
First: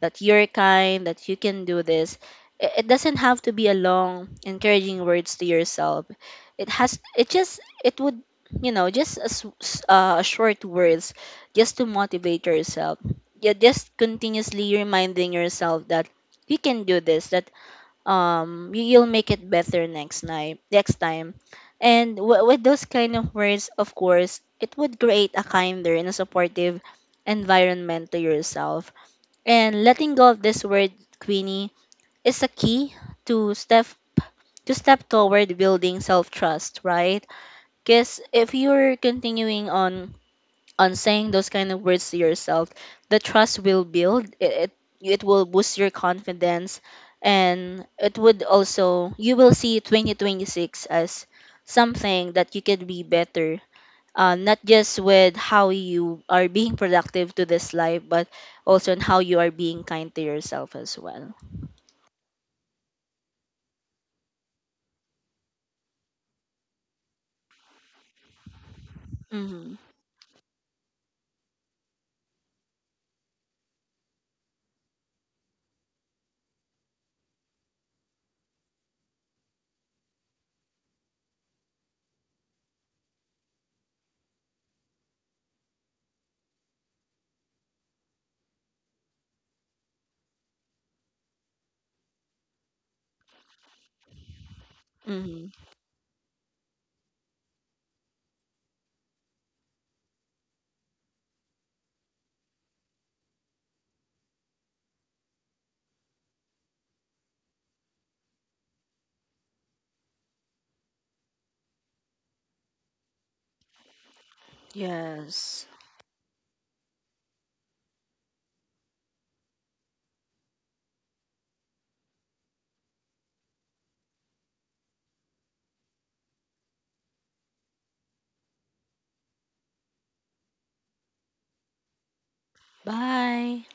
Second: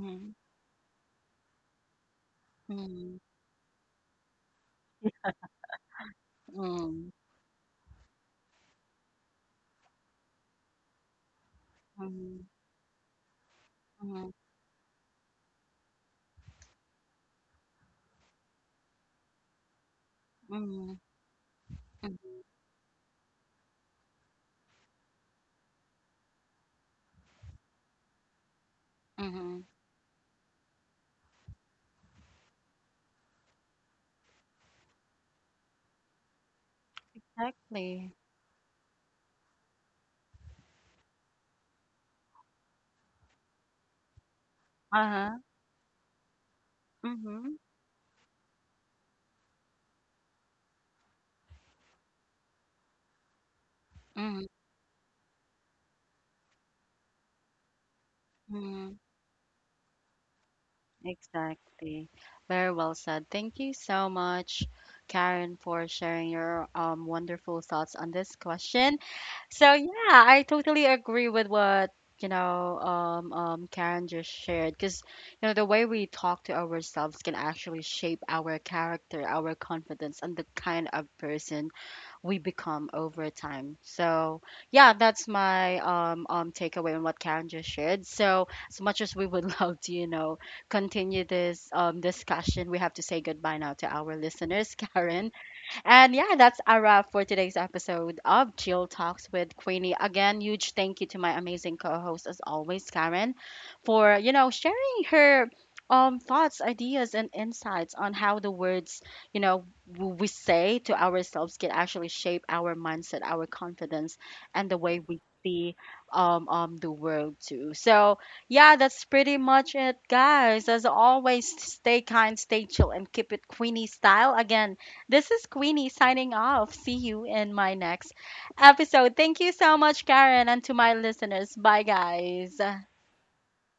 S2: that you're kind, that you can do this. It, it doesn't
S1: mhm,
S2: have to be a long, encouraging words to yourself. It has,
S1: mhm,
S2: it just, it would, you know, just as uh, a short words, just to
S1: mhm,
S2: motivate yourself. Yeah, just
S1: mhm,
S2: continuously reminding yourself that you can do this. That um, you, you'll make it better next night, next
S1: mhm,
S2: time. And
S1: mhm,
S2: w- with those kind of words, of course, it would create a kinder and a supportive environment to yourself.
S1: mhm.
S2: And letting go of this word, Queenie, is a key to step, to step toward building self trust, right?
S1: Exactly.
S2: Because if you're continuing on on saying those kind of words to yourself, the trust will build. It, it it
S1: Uh-huh.
S2: will boost your confidence,
S1: Mm-hmm.
S2: and it would also you will see twenty twenty-six as something that you could be better, uh,
S1: Mm-hmm.
S2: not just with how you are being productive to this life, but
S1: Mm-hmm.
S2: also in how you are being kind to yourself as well.
S1: Exactly. Very well said. Thank you so much, Karen, for sharing your, um, wonderful thoughts on this question. So
S2: Mm-hmm.
S1: yeah, I totally agree with what you know um, um, Karen just shared, because you know the way we talk to ourselves can actually shape our character, our confidence, and the kind of person we become over time. So yeah, that's my um, um takeaway on what Karen just shared. So as much as we would love to, you know, continue this um discussion, we have to say goodbye now to our listeners, Karen.
S2: Hmm.
S1: And yeah, that's a wrap for today's episode of Jill Talks with Queenie. Again, huge thank you to my amazing co-host as always, Karen, for you know sharing her um thoughts, ideas, and insights on how the words you know w- we say to ourselves can actually shape our mindset, our confidence, and the way we
S2: Yes.
S1: see um um the world too. So yeah, that's pretty much it, guys. As always, stay kind, stay chill, and keep it Queenie style. Again. This is Queenie signing off. See you in my next episode. Thank you so much, Karen, and to my listeners. Bye, guys.
S2: Bye.